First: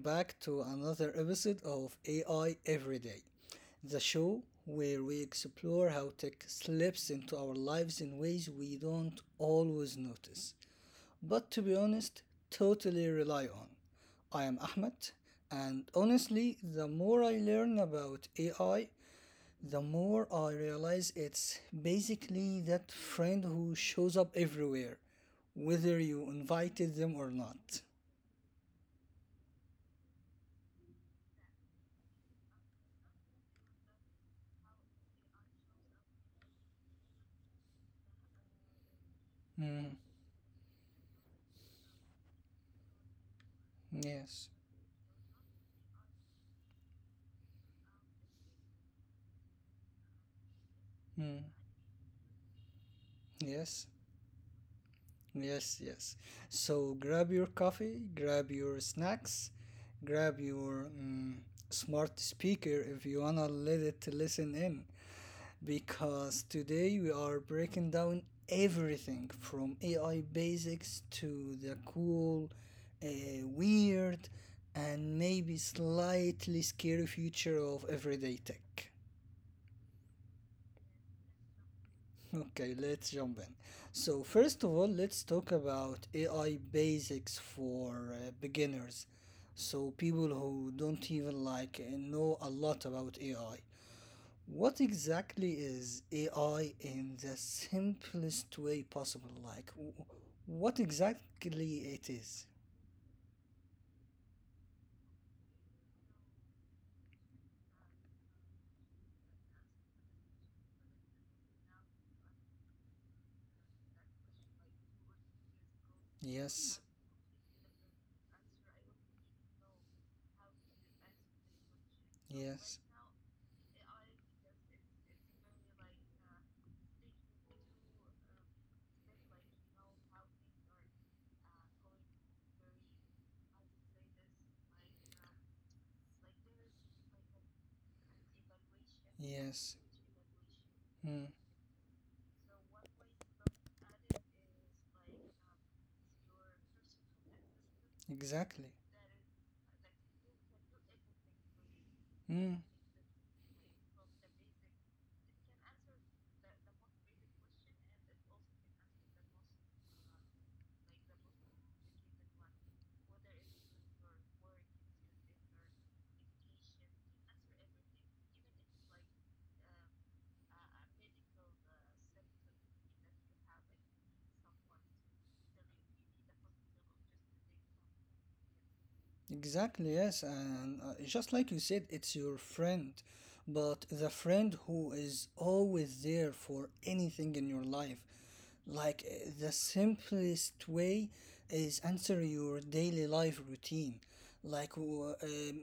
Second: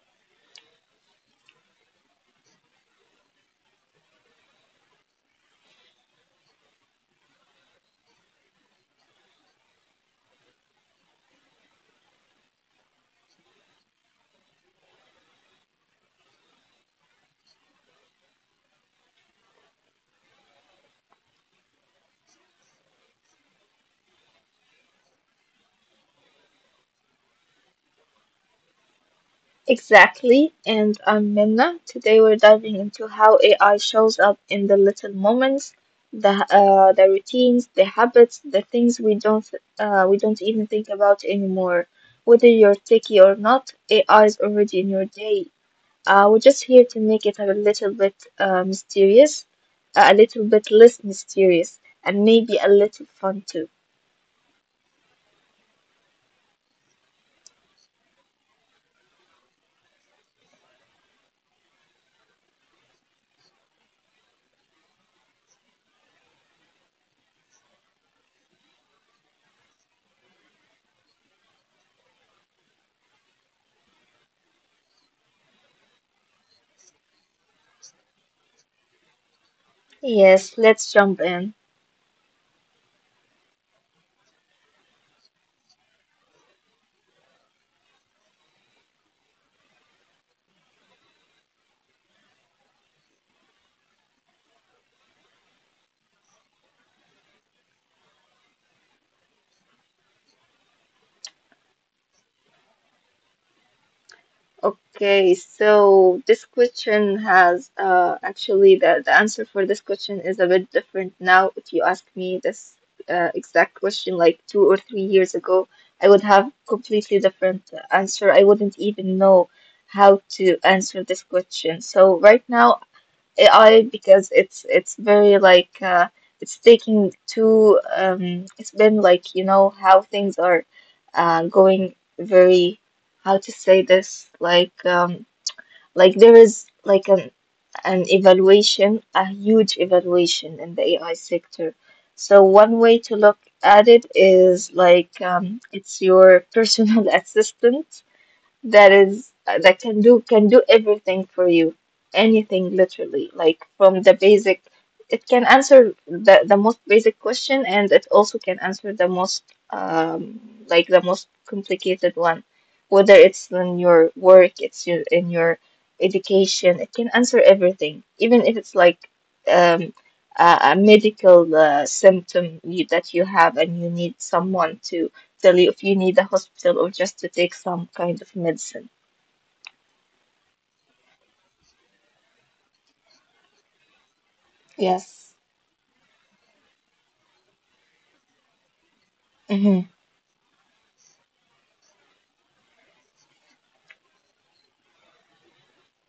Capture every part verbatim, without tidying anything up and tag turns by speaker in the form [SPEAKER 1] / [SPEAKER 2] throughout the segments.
[SPEAKER 1] back to another episode of A I Everyday, the show where we explore how tech slips into our lives in ways we don't always notice, but to be honest, totally rely on. I am Ahmed, and honestly, the more I learn about A I, the more I realize it's basically that friend who shows up everywhere, whether you invited them or not.
[SPEAKER 2] Exactly, and I'm Minna. Today we're diving into how A I shows up in the little moments, the uh, the routines, the habits, the things we don't uh,
[SPEAKER 1] Hmm.
[SPEAKER 2] we don't even think about anymore. Whether you're techie or not, A I is
[SPEAKER 1] Yes.
[SPEAKER 2] already in your day. Uh, we're just here to make it a little bit uh, mysterious, uh, a little bit less
[SPEAKER 1] Mm.
[SPEAKER 2] mysterious, and maybe a little fun too.
[SPEAKER 1] Yes. Yes, yes. So grab your coffee, grab your snacks, grab your mm, smart speaker if you wanna let it listen in. Because today we are breaking down everything from A I basics to the cool, uh, weird, and maybe slightly scary future of everyday tech.
[SPEAKER 2] Yes, let's jump in.
[SPEAKER 1] Okay, let's jump in. So, first of all, let's talk about A I basics for uh, beginners. So, people who don't even like uh, know a lot about A I. What exactly is A I in the simplest way possible? Like, w- what exactly it is?
[SPEAKER 2] Okay, so this question has uh, actually the, the answer for this question is a bit different now. If you ask me this uh, exact question like two or three years ago, I would have
[SPEAKER 1] Yes,
[SPEAKER 2] completely different answer. I wouldn't even know how to answer this question. So right now
[SPEAKER 1] yes,
[SPEAKER 2] A I because it's it's very like uh, it's taking too um, it's been like you know how things are uh, going very how to say this like um, like there is like an an evaluation, a huge
[SPEAKER 1] yes.
[SPEAKER 2] evaluation in the A I
[SPEAKER 1] Mm,
[SPEAKER 2] sector. So one way to look at it is like um, it's your personal assistant that
[SPEAKER 1] exactly.
[SPEAKER 2] is uh, that can do can do everything for you, anything,
[SPEAKER 1] Hmm.
[SPEAKER 2] literally, like from the basic, it can answer the the most basic question, and it also can answer the most um like the most complicated one, whether it's in your work, it's your, in your education. It can answer everything, even if it's like um a, a medical uh, symptom you, that you have and you need someone to hospital, if you need a hospital or just to take some kind of medicine.
[SPEAKER 1] Exactly, yes, and uh, just like you said, it's your friend, but the friend who
[SPEAKER 2] Yes.
[SPEAKER 1] is always there for anything in your life. Like uh,
[SPEAKER 2] hmm
[SPEAKER 1] the simplest way is answer your daily life routine. Like, w- um,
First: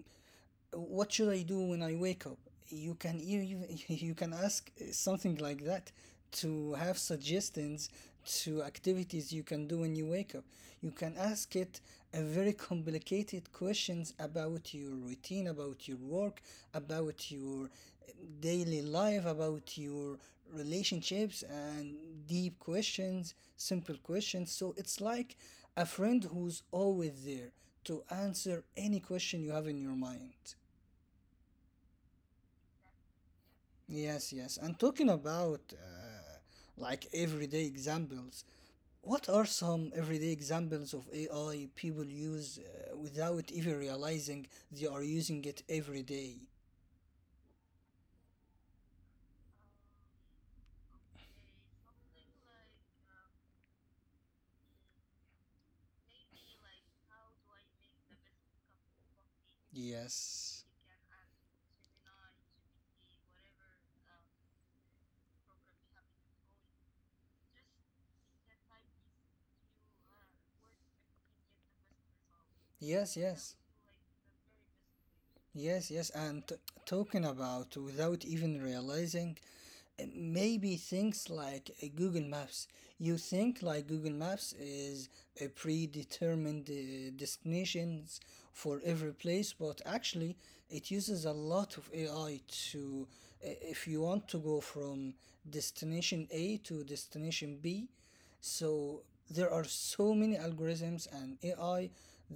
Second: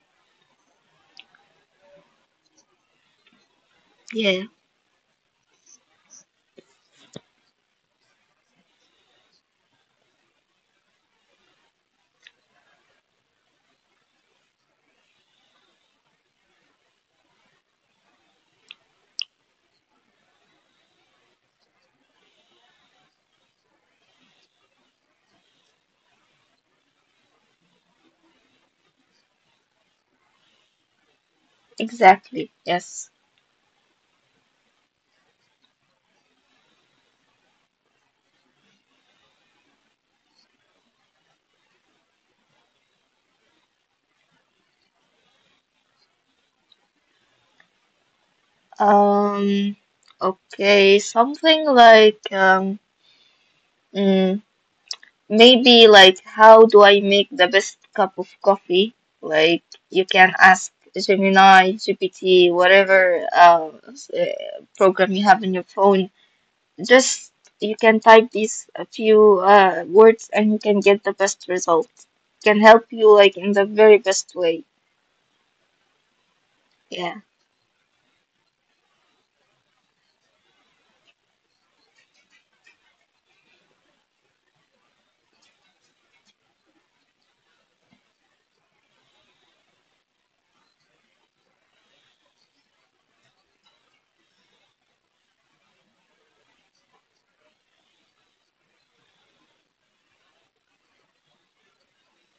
[SPEAKER 1] what should I do when I wake up? You can you, you,
[SPEAKER 2] Yeah,
[SPEAKER 1] you can ask uh, something like that to have suggestions to activities you can do when you wake up. You can ask it a very complicated questions about your routine, about your work, about your uh, daily life, about your relationships and deep questions, simple questions. So it's like a friend who's always there to answer any question you have in your mind.
[SPEAKER 2] exactly. Yes.
[SPEAKER 1] Yes, yes. And talking about uh, like everyday examples, what are some everyday examples of A I people use uh, without even realizing they are using it every day?
[SPEAKER 2] Um, okay, something like um, mm, maybe like how do I make the best cup of coffee? Like you can
[SPEAKER 1] Yes.
[SPEAKER 2] ask Gemini, G P T, whatever uh, s- uh, program you have in your phone. Just you can type these a few uh, words and you can get the best result. Can help you
[SPEAKER 1] Yes,
[SPEAKER 2] like in
[SPEAKER 1] yes.
[SPEAKER 2] the very best way.
[SPEAKER 1] Yes, yes, and t-
[SPEAKER 2] Yeah.
[SPEAKER 1] talking about without even realizing, uh, maybe things like uh, Google Maps. You think like Google Maps is a predetermined uh, destinations for every place, but actually it uses a lot of A I to, uh, if you want to go from destination A to destination B, so there are so many algorithms and A I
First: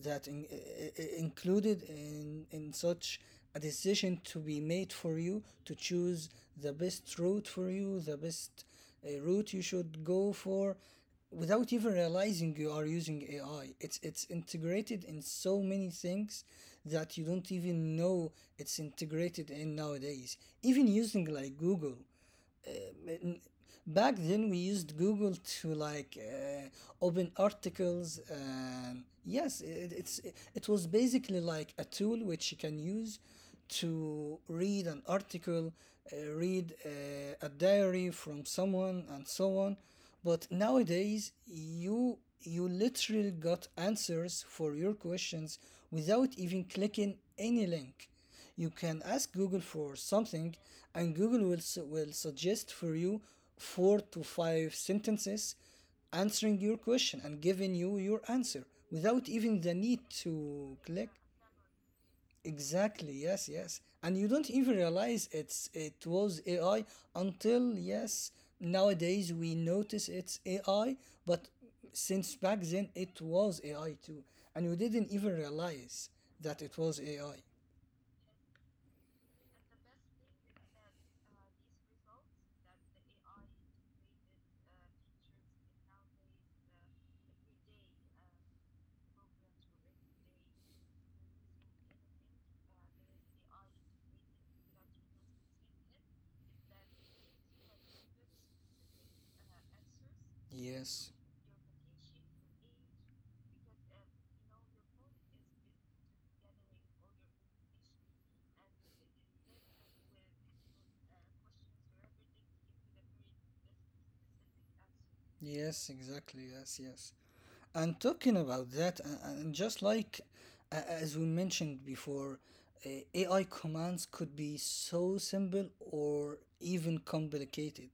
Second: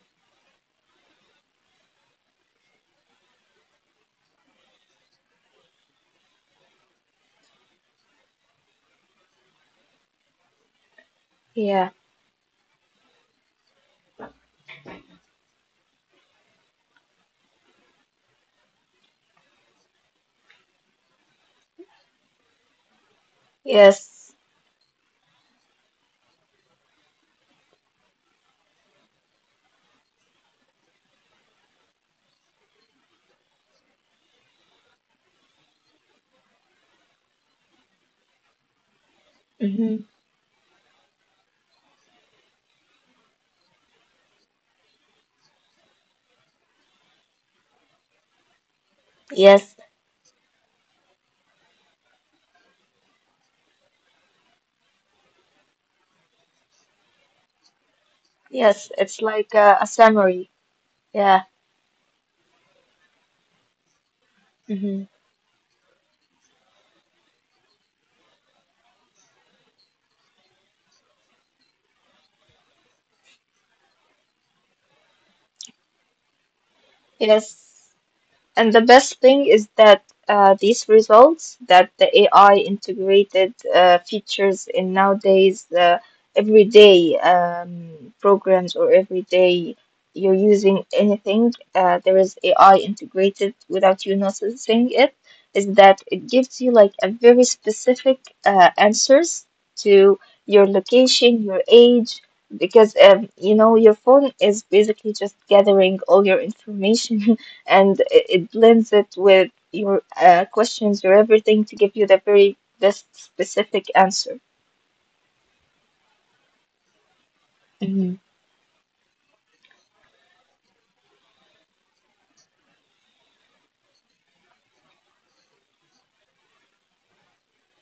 [SPEAKER 1] that in, i- i- included in, in such a decision to be made for you to choose the best route for you, the best uh, route you should go for without
[SPEAKER 2] Yeah.
[SPEAKER 1] even realizing you are using A I. It's it's integrated in so many things that you don't even know it's integrated in nowadays. Even using like Google, um, n- back
[SPEAKER 2] Yes.
[SPEAKER 1] then we used Google to like uh, open articles. Um, yes, it, it's it was basically like a tool which you can use to read an article, uh, read uh, a diary from someone, and so on.
[SPEAKER 2] hmm
[SPEAKER 1] But nowadays, you you literally got answers for your questions without even clicking any link. You can ask
[SPEAKER 2] Yes.
[SPEAKER 1] Google for something, and Google will, su- will suggest for you four to five sentences answering your question and giving you your
[SPEAKER 2] Yes.
[SPEAKER 1] answer
[SPEAKER 2] It's like
[SPEAKER 1] without
[SPEAKER 2] a, a
[SPEAKER 1] even the
[SPEAKER 2] summary.
[SPEAKER 1] need to
[SPEAKER 2] Yeah.
[SPEAKER 1] click. Exactly, yes, yes. And you don't
[SPEAKER 2] hmm
[SPEAKER 1] even realize it's it was A I until yes, nowadays we notice it's A I, but since back then it was A I too. And we didn't even realize that it was A I.
[SPEAKER 2] Yes. And the best thing is that uh, these results, that the A I integrated uh, features in nowadays uh, everyday um, programs or everyday you're using anything, uh, there is A I integrated without you noticing it, is that it gives you like a very specific uh, answers to your
[SPEAKER 1] Yes.
[SPEAKER 2] location, your age, because um, you know, your phone is basically just gathering all your information and it, it blends it with your uh, questions or everything to give you the very best specific answer.
[SPEAKER 1] Yes, exactly. Yes, yes. And
[SPEAKER 2] Hmm
[SPEAKER 1] talking about that, a- and just like a- as we mentioned before, uh, A I commands could be so simple or even complicated.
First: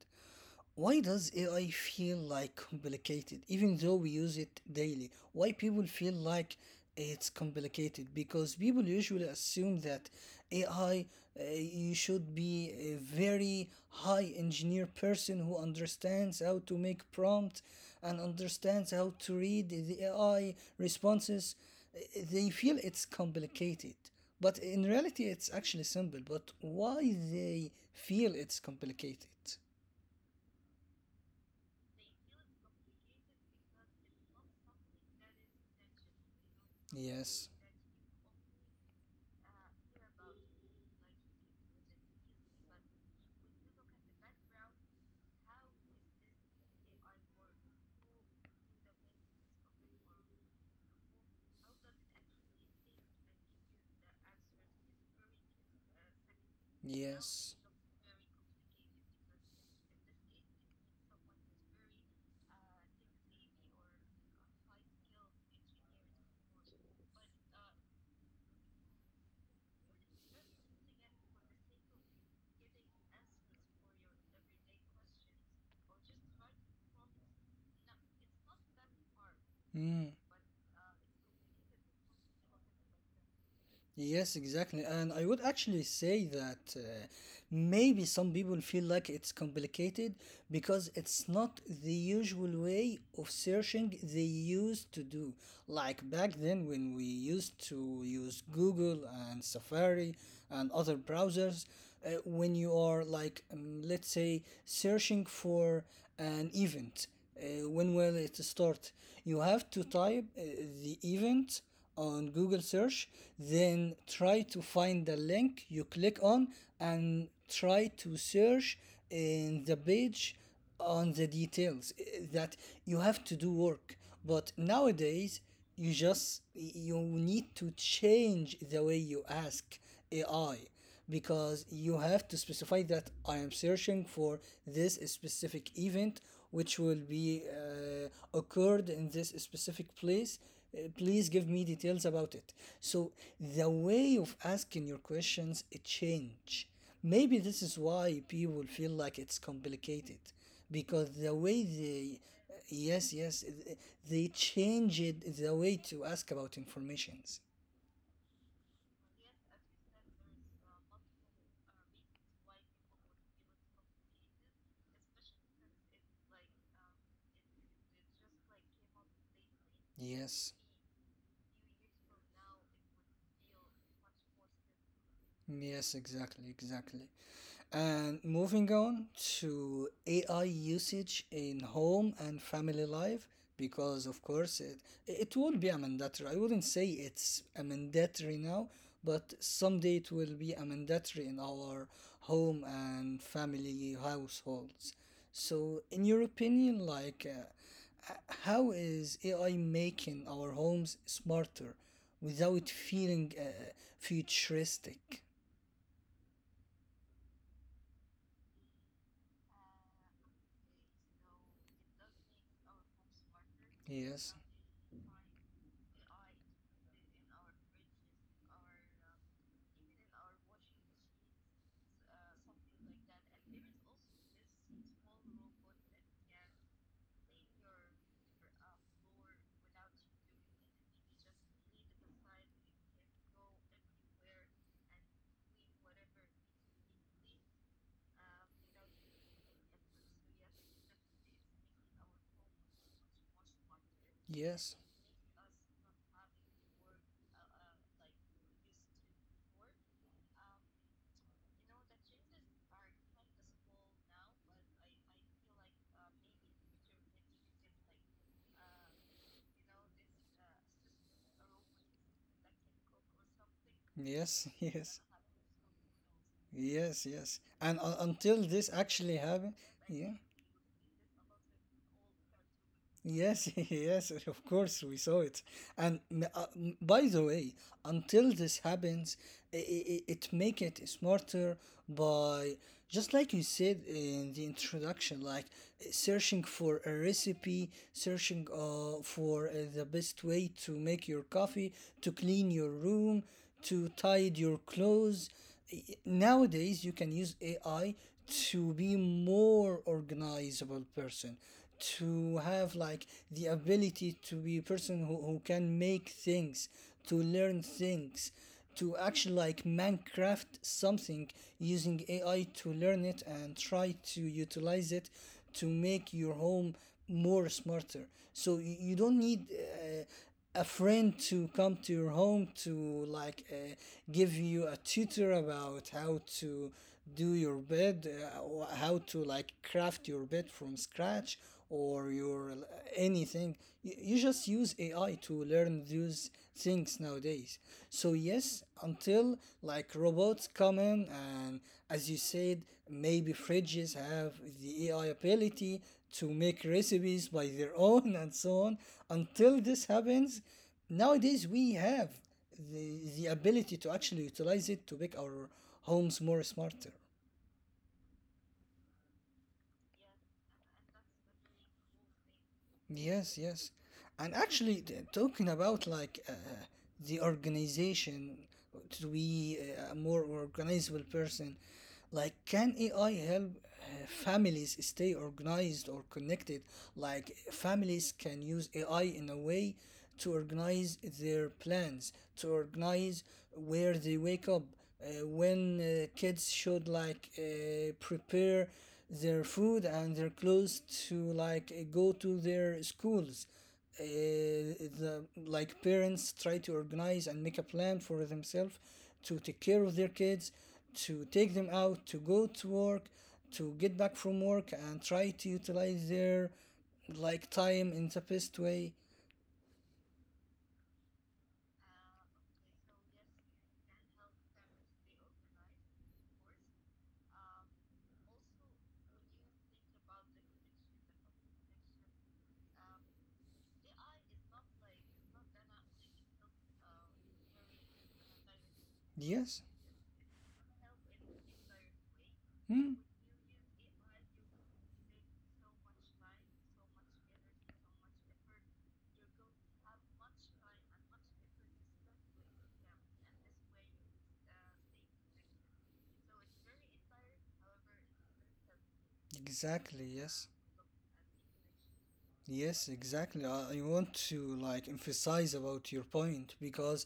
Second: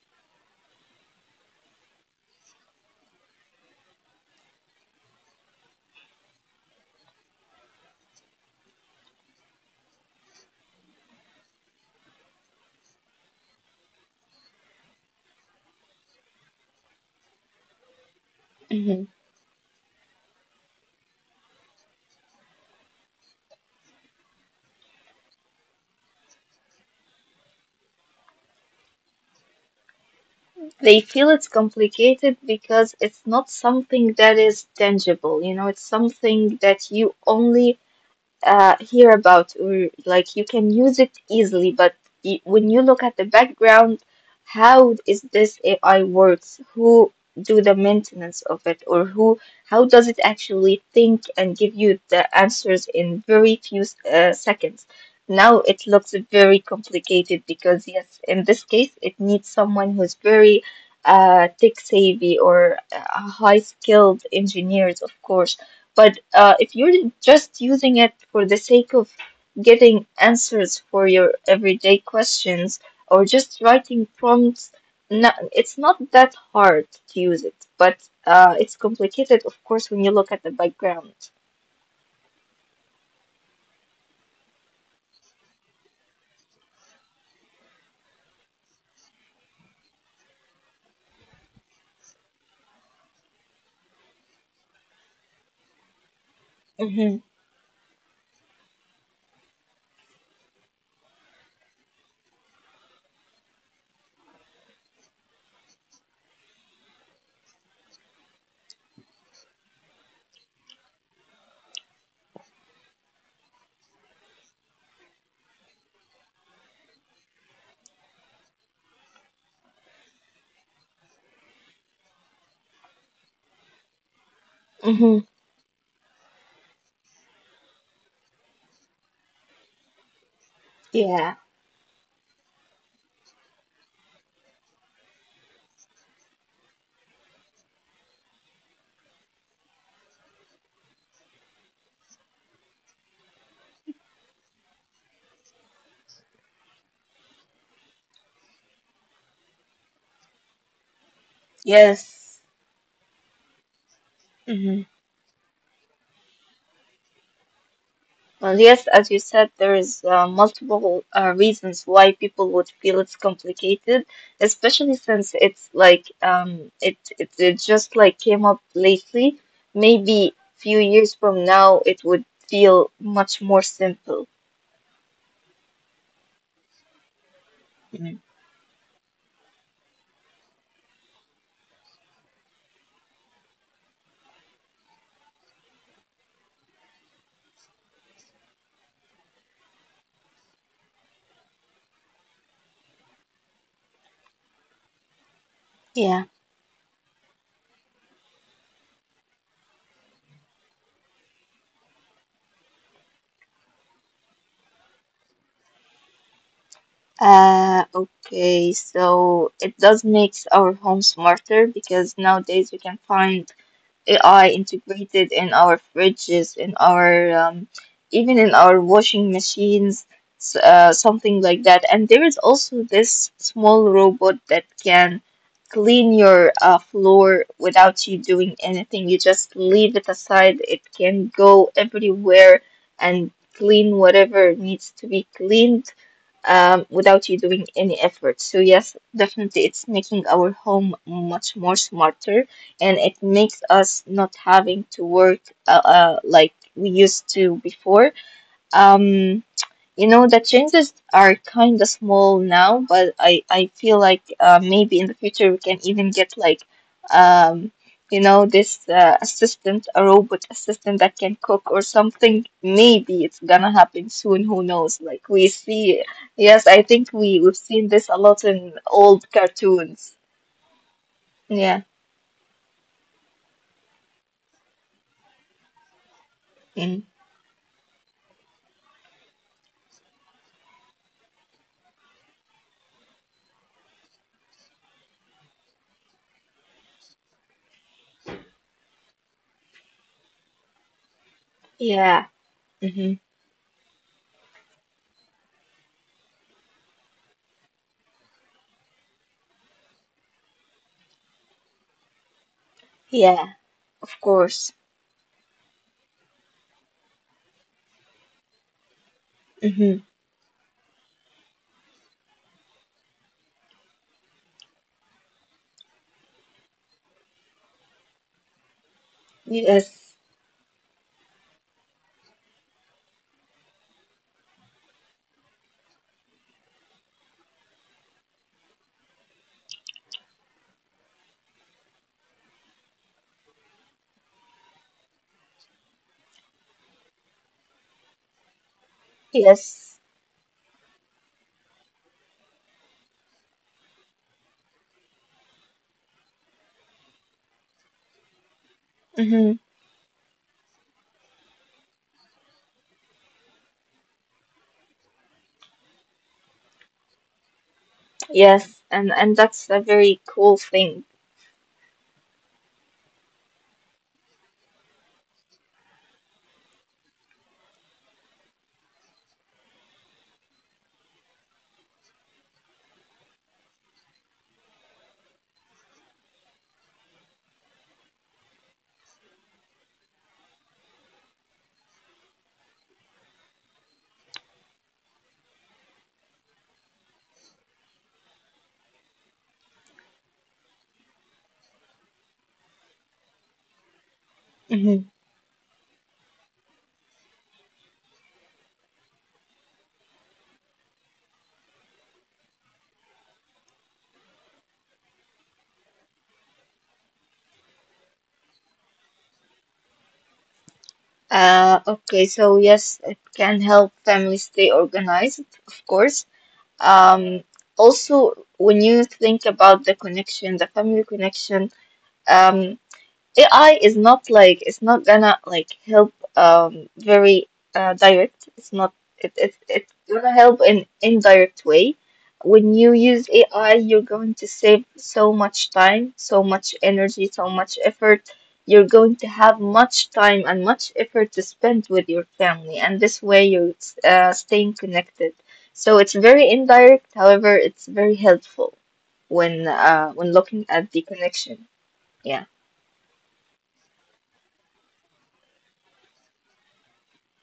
[SPEAKER 1] Why does A I feel like complicated, even though we use it daily? Why people feel like it's complicated? Because people usually assume that A I, uh, you should be a very high engineer person who understands how to make prompt and understands
[SPEAKER 2] hmm
[SPEAKER 1] how to read the A I responses. Uh, They feel it's complicated, but in reality, it's actually simple. But why they feel it's complicated?
[SPEAKER 2] They feel it's complicated because it's not something that is tangible, you know, it's something that you
[SPEAKER 1] Yes.
[SPEAKER 2] only uh, hear about, or like you can use it easily, but y when you look at the background, how is this A I works? Who do the maintenance of it, or who? How does it actually think and give you the answers in very few uh, seconds? Now it looks very complicated
[SPEAKER 1] Yes.
[SPEAKER 2] because yes, in this case, it needs someone who's very uh, tech savvy, or uh, high skilled engineers, of course, but uh, if you're just using it for the sake of getting answers for your everyday questions or just writing prompts, no, it's not that hard to use it. But uh, it's complicated, of course, when you
[SPEAKER 1] Mm.
[SPEAKER 2] look at the background.
[SPEAKER 1] Yes, exactly. And I would actually say that uh, maybe some people feel like it's complicated because it's not the usual way of searching they used to do. Like back then, when we
[SPEAKER 2] Mm-hmm.
[SPEAKER 1] used to use Google and Safari and other browsers, uh, when you are like, um, let's say, searching for an event, uh, when will it start? You have to type uh, the event on Google search, then try to find the link you click on and try to search in the page on the details eh, that you have to do work. But
[SPEAKER 2] Mm-hmm.
[SPEAKER 1] nowadays, you just you need to change the way you ask A I
[SPEAKER 2] Yeah.
[SPEAKER 1] because you have to specify that I am searching for this specific event which will be uh, occurred in this specific place. Uh, Please give me details about it. So the way of asking your questions it change. Maybe this is why people feel like it's complicated because the way they
[SPEAKER 2] Yes.
[SPEAKER 1] yes yes they
[SPEAKER 2] Mm-hmm.
[SPEAKER 1] changed the way to ask about informations.
[SPEAKER 2] Uh, yes, as you said, there is uh, multiple uh, reasons why people would feel it's complicated, especially since it's like um, it, it it just like came up lately. Maybe
[SPEAKER 1] Yes.
[SPEAKER 2] few years from now, it would feel much more simple.
[SPEAKER 1] Yes, exactly, exactly.
[SPEAKER 2] Mm.
[SPEAKER 1] And moving on to A I usage in home and family life, because of course it it will be a mandatory. I wouldn't say it's a mandatory now, but someday it will be a mandatory in our home and family households. So, in your
[SPEAKER 2] Yeah.
[SPEAKER 1] opinion, like, uh, h- how is A I making our homes smarter without feeling uh, futuristic?
[SPEAKER 2] Uh, okay, so it does makes our home smarter because nowadays we can find
[SPEAKER 1] Yes.
[SPEAKER 2] A I integrated in our fridges, in our um, even in our washing machines, s- uh, something like that. And there is also this small robot that can clean your uh, floor without you doing anything. You just leave it aside. It can go everywhere and clean whatever needs to be cleaned, um, without you doing any effort. So yes, definitely it's making our home much more smarter, and it makes us not having
[SPEAKER 1] Yes.
[SPEAKER 2] to work uh, uh, like we used to before. Um, you know, the changes are kind of small now, but I I feel like uh, maybe in the future we can even get like um you know this uh, assistant, a robot assistant that can cook or something. Maybe it's gonna happen soon. Who
[SPEAKER 1] Yes.
[SPEAKER 2] knows? Like we see, yes, I think
[SPEAKER 1] Yes. Yes.
[SPEAKER 2] we we've
[SPEAKER 1] Yes.
[SPEAKER 2] seen
[SPEAKER 1] And
[SPEAKER 2] this a
[SPEAKER 1] uh,
[SPEAKER 2] lot
[SPEAKER 1] until
[SPEAKER 2] in
[SPEAKER 1] this
[SPEAKER 2] old
[SPEAKER 1] actually happen,
[SPEAKER 2] cartoons.
[SPEAKER 1] yeah.
[SPEAKER 2] Yeah.
[SPEAKER 1] Yes, yes, of course, we saw it. And uh,
[SPEAKER 2] Mm.
[SPEAKER 1] by the way, until this happens, i- i- it make it smarter by just like you said in the introduction, like uh, searching for a recipe, searching uh, for uh, the best way to make your coffee,
[SPEAKER 2] Yeah.
[SPEAKER 1] to clean your
[SPEAKER 2] Mm-hmm.
[SPEAKER 1] room, to tidy your clothes nowadays you can use A I to be more organizable person to have like
[SPEAKER 2] Yeah.
[SPEAKER 1] the
[SPEAKER 2] Of
[SPEAKER 1] ability to
[SPEAKER 2] course.
[SPEAKER 1] be a person who, who can make things to learn things to actually like
[SPEAKER 2] Mm-hmm.
[SPEAKER 1] minecraft something using ai to learn it and try to utilize it to make your home more smarter so you you don't need
[SPEAKER 2] Yes.
[SPEAKER 1] uh, a friend to come to your home to like uh, give you a tutor about how to do your bed uh, or how to like craft your bed from scratch or your uh, anything you, you just use ai to learn those things nowadays so yes until
[SPEAKER 2] Yes.
[SPEAKER 1] like robots come in and as you said maybe fridges have the ai ability to make recipes by their own and so on.
[SPEAKER 2] Mm-hmm.
[SPEAKER 1] Until this happens, nowadays we have the, the ability to actually utilize it to make our homes more smarter.
[SPEAKER 2] Yes, and and that's a very cool thing.
[SPEAKER 1] Yes, yes. And actually, t- talking about like uh, the organization to be a more organizable person, like can A I help uh, families stay organized or connected? Like families can use A I in a way to organize their plans, to organize where they wake up, uh, when uh, kids should like uh, prepare their food and their clothes to like uh, go to their schools. Uh,
[SPEAKER 2] Hmm
[SPEAKER 1] the like parents try to organize and make a plan for themselves to take care of their kids, to take them out, to go to work, to get back from work, and try to utilize their like time in the best way.
[SPEAKER 2] Uh, okay, so yes, it can help families stay organized, of course. Um, Also, when you think about the connection, the family connection, um, A I is not like it's not gonna like help um very uh, direct. It's not it, it
[SPEAKER 1] Yes.
[SPEAKER 2] it's gonna help in indirect way. When you
[SPEAKER 1] Hmm.
[SPEAKER 2] use A I, you're going to save so much time, so much energy, so much effort. You're going to have much time and much effort to spend with your family, and this way you're uh, staying connected. So it's very indirect, however, it's very helpful when uh, when
[SPEAKER 1] Exactly.
[SPEAKER 2] looking
[SPEAKER 1] Yes.
[SPEAKER 2] at the connection. Yeah.
[SPEAKER 1] Yes, exactly. I, I want to like emphasize about your point because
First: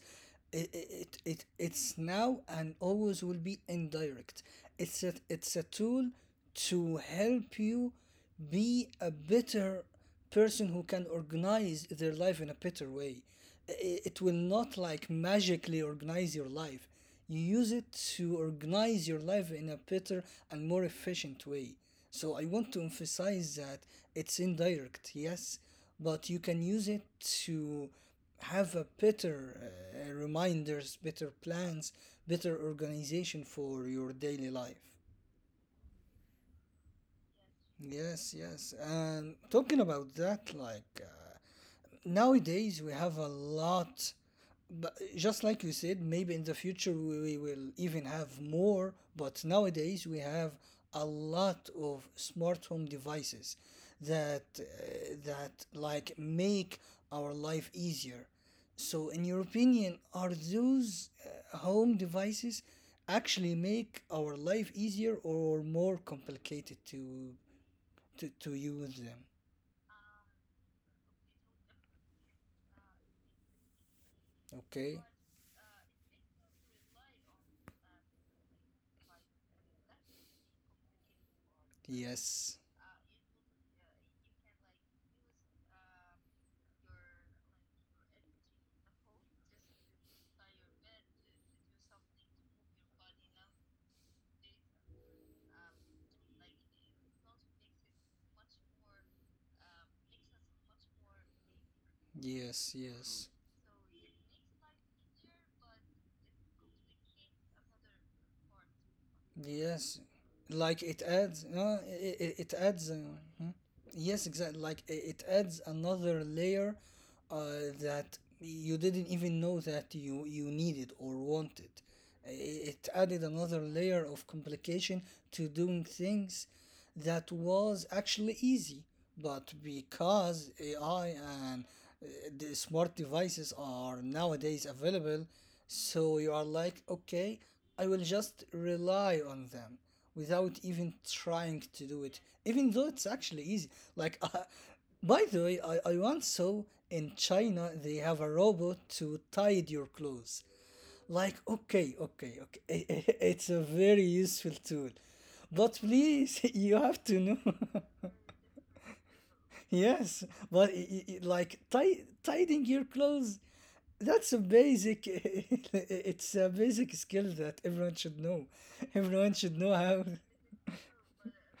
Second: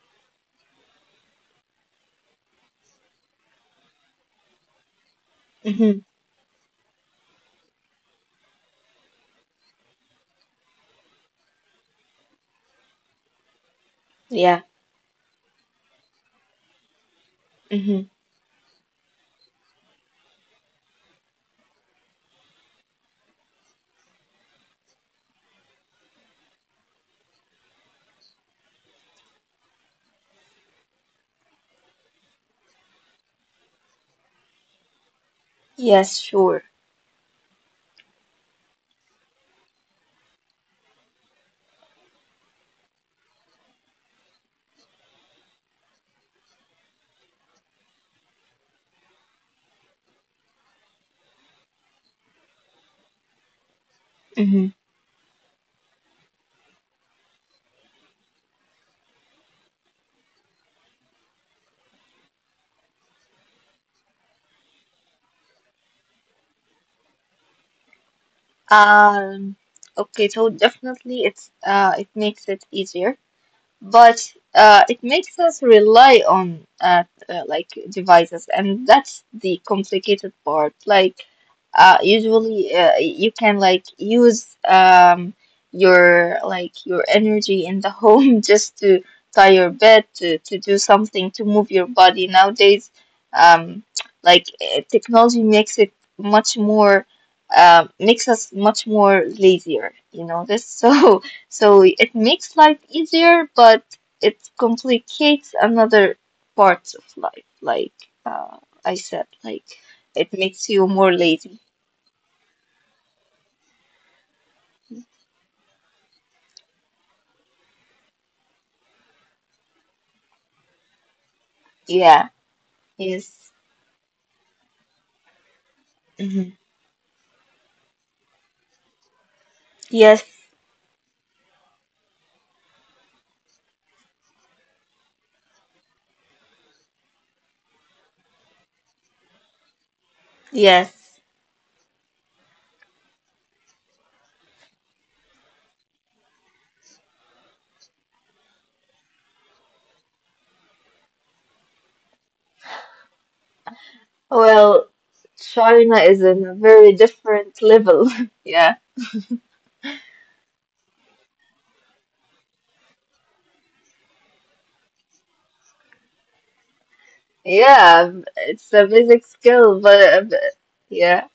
[SPEAKER 1] it, it it it's now and always will be indirect. It's a it's a tool to help you be a better person who can organize their life in a better way. I- It will
[SPEAKER 2] Yeah.
[SPEAKER 1] not like magically organize your life. You use it
[SPEAKER 2] Mm-hmm.
[SPEAKER 1] to organize your life in a better and more efficient way. So I want to emphasize that it's indirect, yes, but you can use it to have a better uh, reminders, better plans, better organization for your daily life.
[SPEAKER 2] Yes, sure.
[SPEAKER 1] Yes, yes. And talking about that, like uh, nowadays we have a lot, but just like you said, maybe in the future we, we will even have more, but nowadays we have a lot of smart home devices that uh,
[SPEAKER 2] Mm-hmm.
[SPEAKER 1] that like make our life easier. So, in your opinion, are those uh, home devices actually make our life easier or more complicated to to, to use them
[SPEAKER 2] Um, okay, so definitely it's uh it makes it easier, but uh,
[SPEAKER 1] okay
[SPEAKER 2] it makes us rely on uh, uh, like devices, and that's the complicated part. Like uh,
[SPEAKER 1] yes
[SPEAKER 2] usually, uh, you can like use um, your like your energy in the home just to tie your bed, to to do something, to move your body. Nowadays, um, like eh, technology makes it much more. Uh, makes us much more lazier, you know this. So so it makes
[SPEAKER 1] yes
[SPEAKER 2] life
[SPEAKER 1] yes
[SPEAKER 2] easier, but it complicates another parts of life. Like uh, I said, like
[SPEAKER 1] Yes,
[SPEAKER 2] it makes
[SPEAKER 1] like
[SPEAKER 2] you
[SPEAKER 1] it
[SPEAKER 2] more
[SPEAKER 1] adds,
[SPEAKER 2] lazy.
[SPEAKER 1] no, it, it, it adds. Uh, hmm? Yes, exactly. Like i- it adds another layer uh, that you didn't even know that you you needed or wanted.
[SPEAKER 2] Yeah.
[SPEAKER 1] I- i- It added
[SPEAKER 2] Yes.
[SPEAKER 1] another layer of complication to doing
[SPEAKER 2] hmm
[SPEAKER 1] things that was actually easy, but
[SPEAKER 2] Yes.
[SPEAKER 1] because A I and uh, the smart devices are nowadays available, so you are like, okay, I will just rely on them without even
[SPEAKER 2] Yes.
[SPEAKER 1] trying to do it, even though it's actually easy. Like, uh, by the way, I, I once saw in China they have a robot to tidy your clothes. Like, okay, okay, okay, it's a very useful tool,
[SPEAKER 2] Well,
[SPEAKER 1] but
[SPEAKER 2] China
[SPEAKER 1] please,
[SPEAKER 2] is in
[SPEAKER 1] you
[SPEAKER 2] a
[SPEAKER 1] have
[SPEAKER 2] very
[SPEAKER 1] to know.
[SPEAKER 2] different level. Yeah.
[SPEAKER 1] Yes, but i- i- i- like tie, tidying your clothes, that's a basic, it's a basic skill that everyone should
[SPEAKER 2] Yeah.
[SPEAKER 1] know.
[SPEAKER 2] It's a
[SPEAKER 1] Everyone
[SPEAKER 2] basic
[SPEAKER 1] should know how.
[SPEAKER 2] skill, but but- yeah.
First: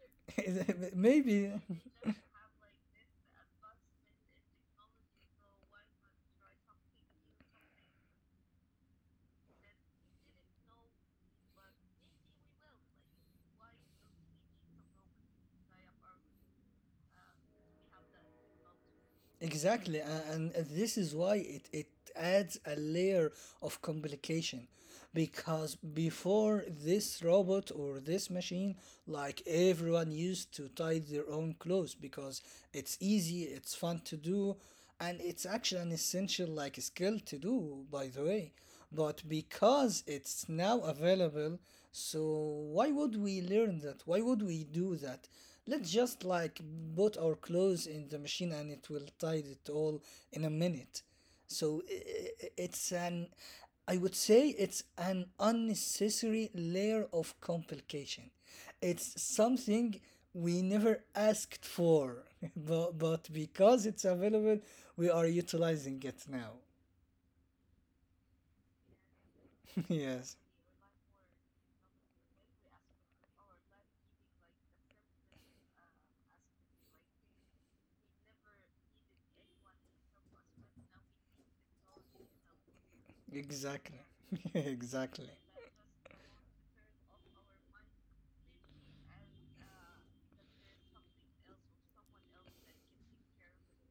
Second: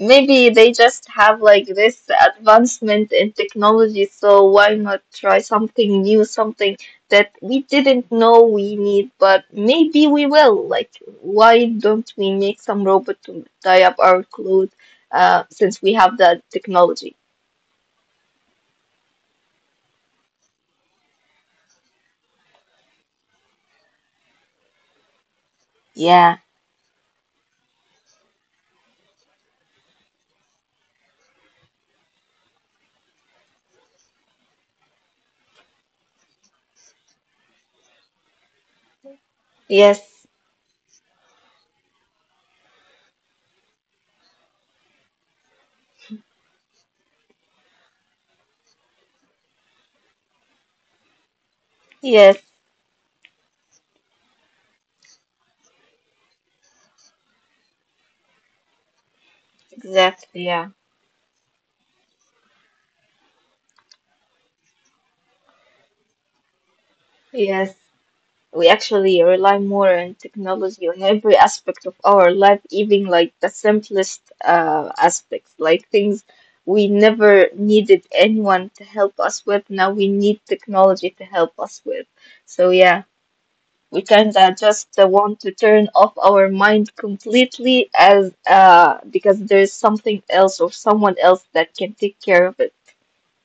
[SPEAKER 2] Maybe they just have
[SPEAKER 1] Maybe
[SPEAKER 2] like this advancement in technology, so why not try something new, something that we didn't know we need, but maybe we will. Like, why don't we make some robot to tie up our clothes, uh, since we have that technology?
[SPEAKER 1] exactly, a- and this is why it it adds a layer of complication, because
[SPEAKER 2] Yeah,
[SPEAKER 1] before this robot or this machine, like everyone used to tie their own clothes because it's easy, it's fun to do, and it's actually an essential like skill to do, by the way. But because
[SPEAKER 2] yes,
[SPEAKER 1] it's now available, so why would we learn that? Why would we do that? Let's just like put our clothes in the machine, and it will tie it all in a minute. So i- i-
[SPEAKER 2] Yes,
[SPEAKER 1] it's an, I would say it's an unnecessary layer of complication. It's something we
[SPEAKER 2] exactly.
[SPEAKER 1] never
[SPEAKER 2] Yeah.
[SPEAKER 1] asked for, but, but because it's available, we are utilizing it now.
[SPEAKER 2] Yes. We actually rely more
[SPEAKER 1] Yes,
[SPEAKER 2] on technology on every aspect of our life, even like the simplest uh, aspects, like things we never needed anyone to help us with. Now we need technology to help us with. So yeah,
[SPEAKER 1] exactly.
[SPEAKER 2] we kind of
[SPEAKER 1] Exactly.
[SPEAKER 2] just uh, want to turn off our mind completely as uh because there's something else or someone else that can take care of it.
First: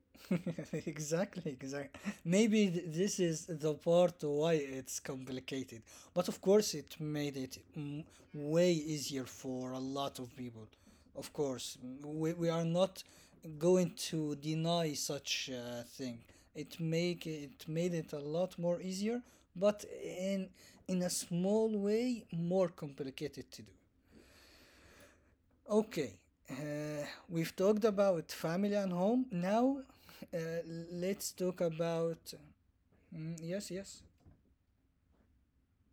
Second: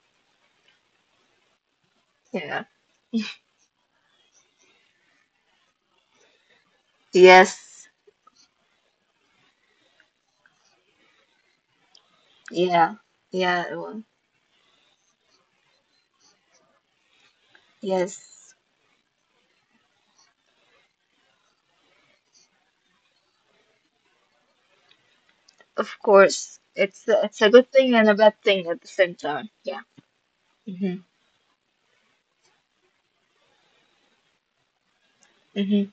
[SPEAKER 1] Exactly, exactly.
[SPEAKER 2] Yeah.
[SPEAKER 1] Maybe th- this is the part why it's complicated. But of course, it made it
[SPEAKER 2] Yes.
[SPEAKER 1] mm, way easier for a lot of people. Of course, mm, we, we are
[SPEAKER 2] Yeah.
[SPEAKER 1] not
[SPEAKER 2] Yeah.
[SPEAKER 1] going
[SPEAKER 2] Well,
[SPEAKER 1] to deny such a thing. It make, it made it a
[SPEAKER 2] yes.
[SPEAKER 1] lot more easier, but in in a small way, more complicated to do.
[SPEAKER 2] Of
[SPEAKER 1] Okay,
[SPEAKER 2] course,
[SPEAKER 1] uh,
[SPEAKER 2] it's a, it's a
[SPEAKER 1] we've
[SPEAKER 2] good
[SPEAKER 1] talked
[SPEAKER 2] thing and a
[SPEAKER 1] about
[SPEAKER 2] bad thing
[SPEAKER 1] family
[SPEAKER 2] at
[SPEAKER 1] and
[SPEAKER 2] the same
[SPEAKER 1] home.
[SPEAKER 2] time.
[SPEAKER 1] Now,
[SPEAKER 2] Yeah.
[SPEAKER 1] uh,
[SPEAKER 2] Mm-hmm.
[SPEAKER 1] let's talk about. Mm, yes, yes.
[SPEAKER 2] Mm-hmm.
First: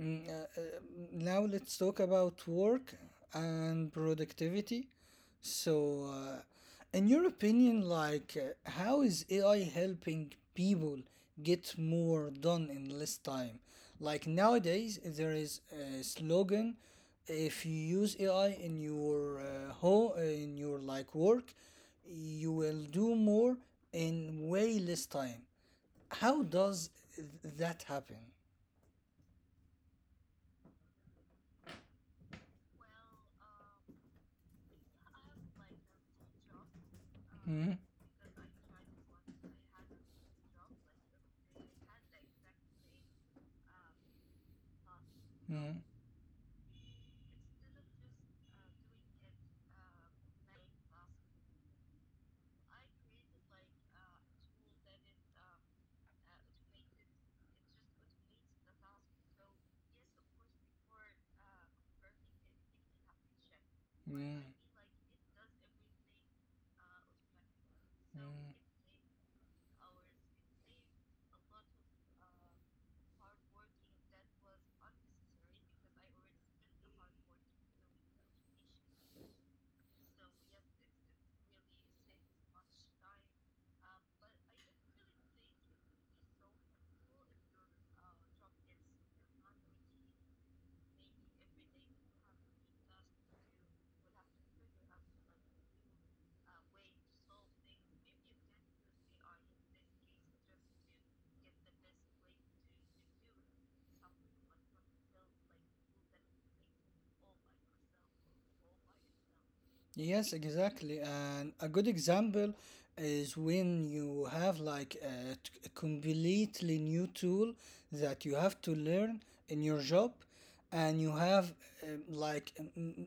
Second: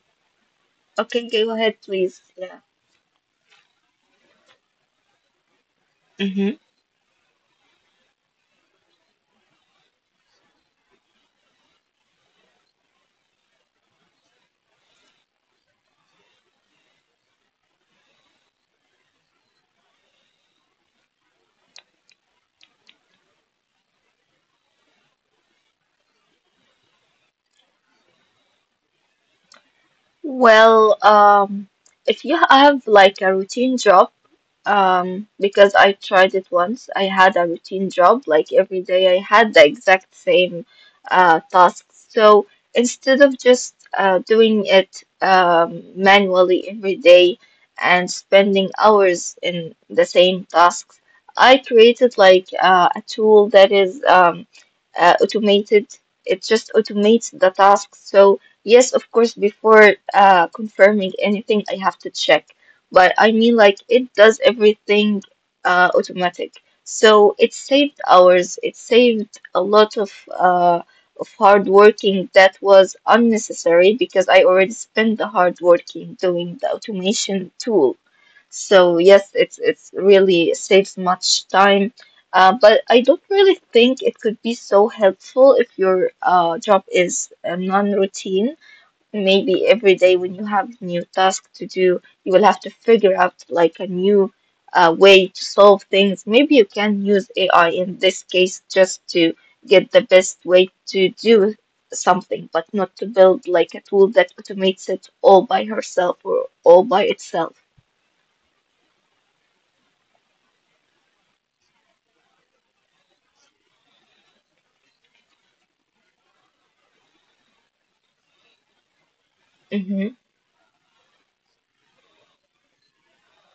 [SPEAKER 1] Mm, uh, uh,
[SPEAKER 2] Okay,
[SPEAKER 1] now
[SPEAKER 2] go
[SPEAKER 1] let's
[SPEAKER 2] ahead,
[SPEAKER 1] talk
[SPEAKER 2] please.
[SPEAKER 1] about
[SPEAKER 2] Yeah.
[SPEAKER 1] work and productivity. So, uh,
[SPEAKER 2] Mm-hmm.
[SPEAKER 1] in your opinion, like, uh, how is A I helping people get more done in less time? Like nowadays, there is a slogan: if you use A I in your uh, home, in your like work, you will do more in way less time. How does th- that happen?
[SPEAKER 2] Well, um, if you have like a routine job, um, because I tried it once, I had a routine job, like every day I had the exact same uh, tasks. So instead of just uh, doing it um, manually every day and spending hours in the same tasks, I created like uh, a tool that is um, uh, automated. It just automates the tasks. So yes, of course, before uh confirming anything, I have to check. But I mean, like it does
[SPEAKER 1] Mm, mm.
[SPEAKER 2] everything uh automatic. So it saved hours. It saved a lot of uh of hard working that was unnecessary because I already spent the hard working doing the automation tool. So yes, it's it's really saves much time. Uh, but I don't really think it could be so helpful if your uh, job is uh, non-routine. Maybe every day when you have new tasks to do, you will have to figure out like a new uh, way to solve things. Maybe you can use A I in this case just to get the best way to do something, but not to build like a tool that automates it all by herself or all by itself.
[SPEAKER 1] Yes, exactly. And a good example is when you have like a, t- a completely new tool that you have to learn in
[SPEAKER 2] Mm-hmm.
[SPEAKER 1] your job, and you have um, like m- m-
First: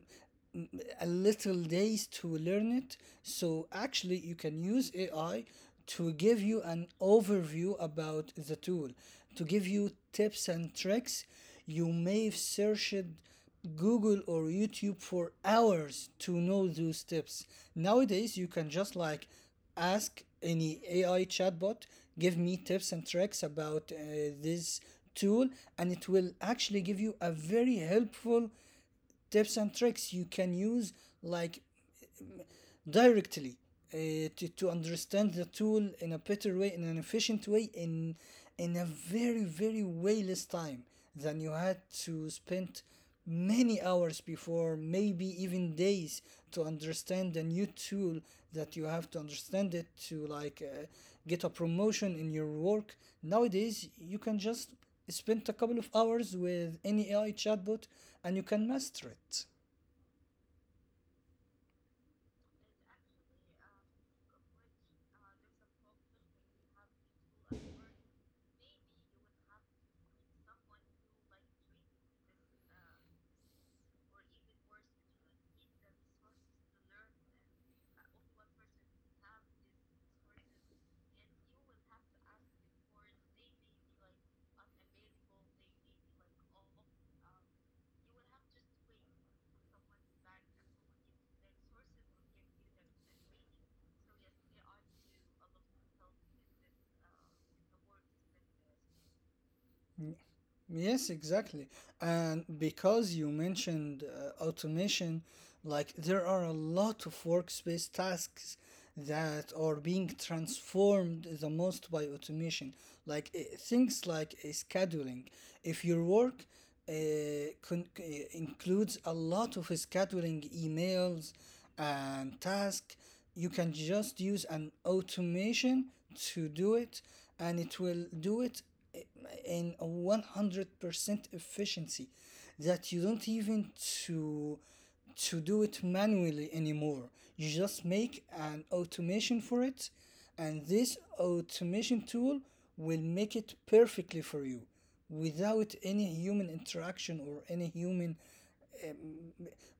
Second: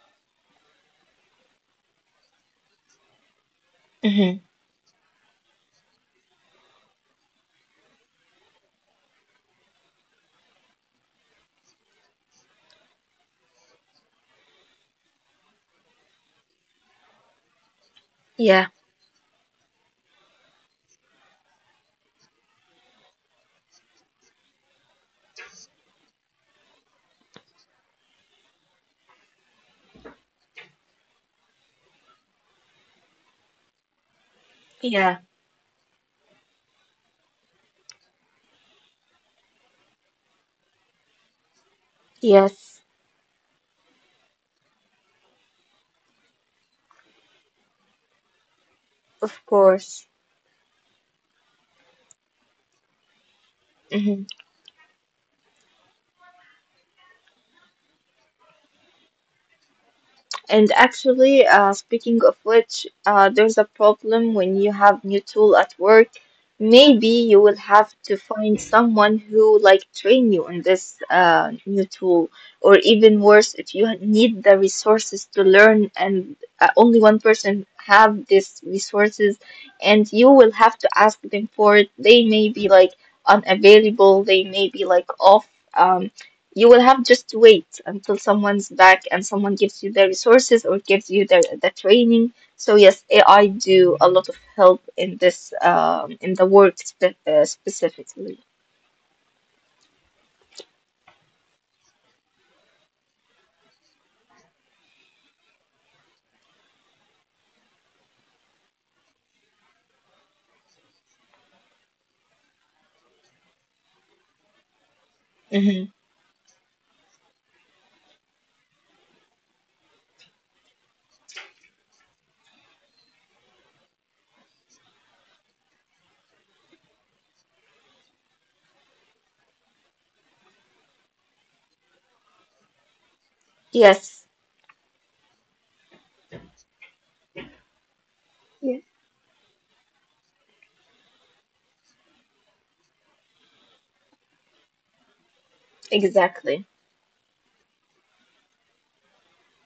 [SPEAKER 1] m- a little days to learn it. So actually, you
[SPEAKER 2] Mm-hmm.
[SPEAKER 1] can use A I to give you an overview about the tool, to give you tips and tricks. You may have searched Google or YouTube for hours to know those tips. Nowadays, you can
[SPEAKER 2] Yeah.
[SPEAKER 1] just like ask any A I chatbot, give me tips and tricks about uh, this tool, and it will actually give you a very helpful tips and tricks you can use like directly, uh, to, to
[SPEAKER 2] Yeah.
[SPEAKER 1] understand the tool in a better way, in an efficient way, in in a very very way less time than you had to spend
[SPEAKER 2] Yes.
[SPEAKER 1] many hours before, maybe even days, to understand a new tool that you have to
[SPEAKER 2] Of
[SPEAKER 1] understand it
[SPEAKER 2] course.
[SPEAKER 1] to like, uh, get a promotion in your work. Nowadays you
[SPEAKER 2] Mm-hmm.
[SPEAKER 1] can just spend a couple of hours with any AI chatbot and you can master it.
[SPEAKER 2] And actually, uh, speaking of which, uh, there's a problem when you have new tool at work. Maybe you will have to find someone who like train you on this uh, new tool, or even worse, if you need the resources to learn, and uh, only one person have these resources, and you will have to ask them for it. They may be like unavailable. They may be like off. Um, you will have just to wait until someone's back and someone gives you the resources or gives you the, the training. So yes, A I do a lot of help in this um, in the work spe uh, specifically.
[SPEAKER 1] Yes, exactly. And because you mentioned uh, automation, like there are a lot of workspace tasks that are being transformed the most by automation, like uh, things like uh, scheduling.
[SPEAKER 2] Hmm
[SPEAKER 1] If your work uh, con- uh, includes a lot of scheduling emails and tasks. You can just use an automation to do it, and it will do it i- in a one hundred percent efficiency that you don't even
[SPEAKER 2] Yes,
[SPEAKER 1] to to do it manually anymore. You just make an
[SPEAKER 2] Yes.
[SPEAKER 1] automation for it, and this automation tool will make it perfectly for you without any human
[SPEAKER 2] exactly.
[SPEAKER 1] interaction or any human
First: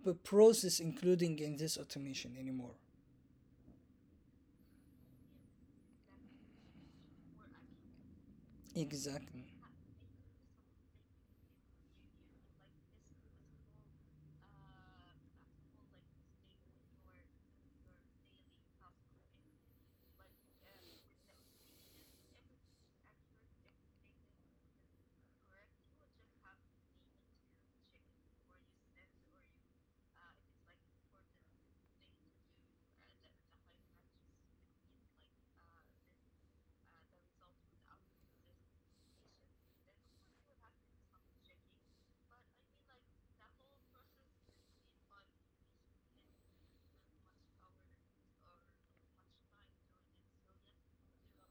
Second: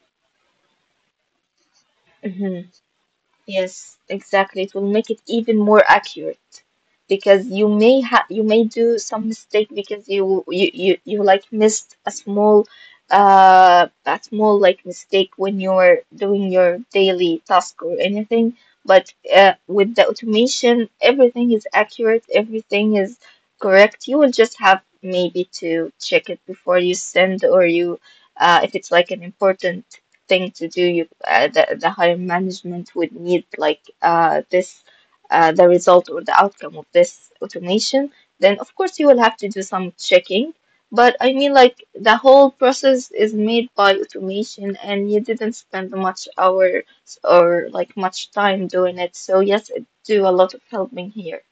[SPEAKER 1] p- process including in this automation
[SPEAKER 2] Mhm.
[SPEAKER 1] anymore.
[SPEAKER 2] Yes, exactly. It will make it even more accurate because you may ha you may do some
[SPEAKER 1] Exactly.
[SPEAKER 2] mistake because you you you, you like missed a small uh a small like mistake when you're doing your daily task or anything. But uh, with the automation, everything is accurate, everything is correct. You will just have maybe to check it before you send or you uh, if it's like an important thing to do. You, uh, the, the higher management would need like uh, this, uh, the result or the outcome of this automation. Then of course you will have to do some checking. But I mean, like the whole process is made by automation, and you didn't spend much hours or like much time doing it. So yes, it do a lot of helping here.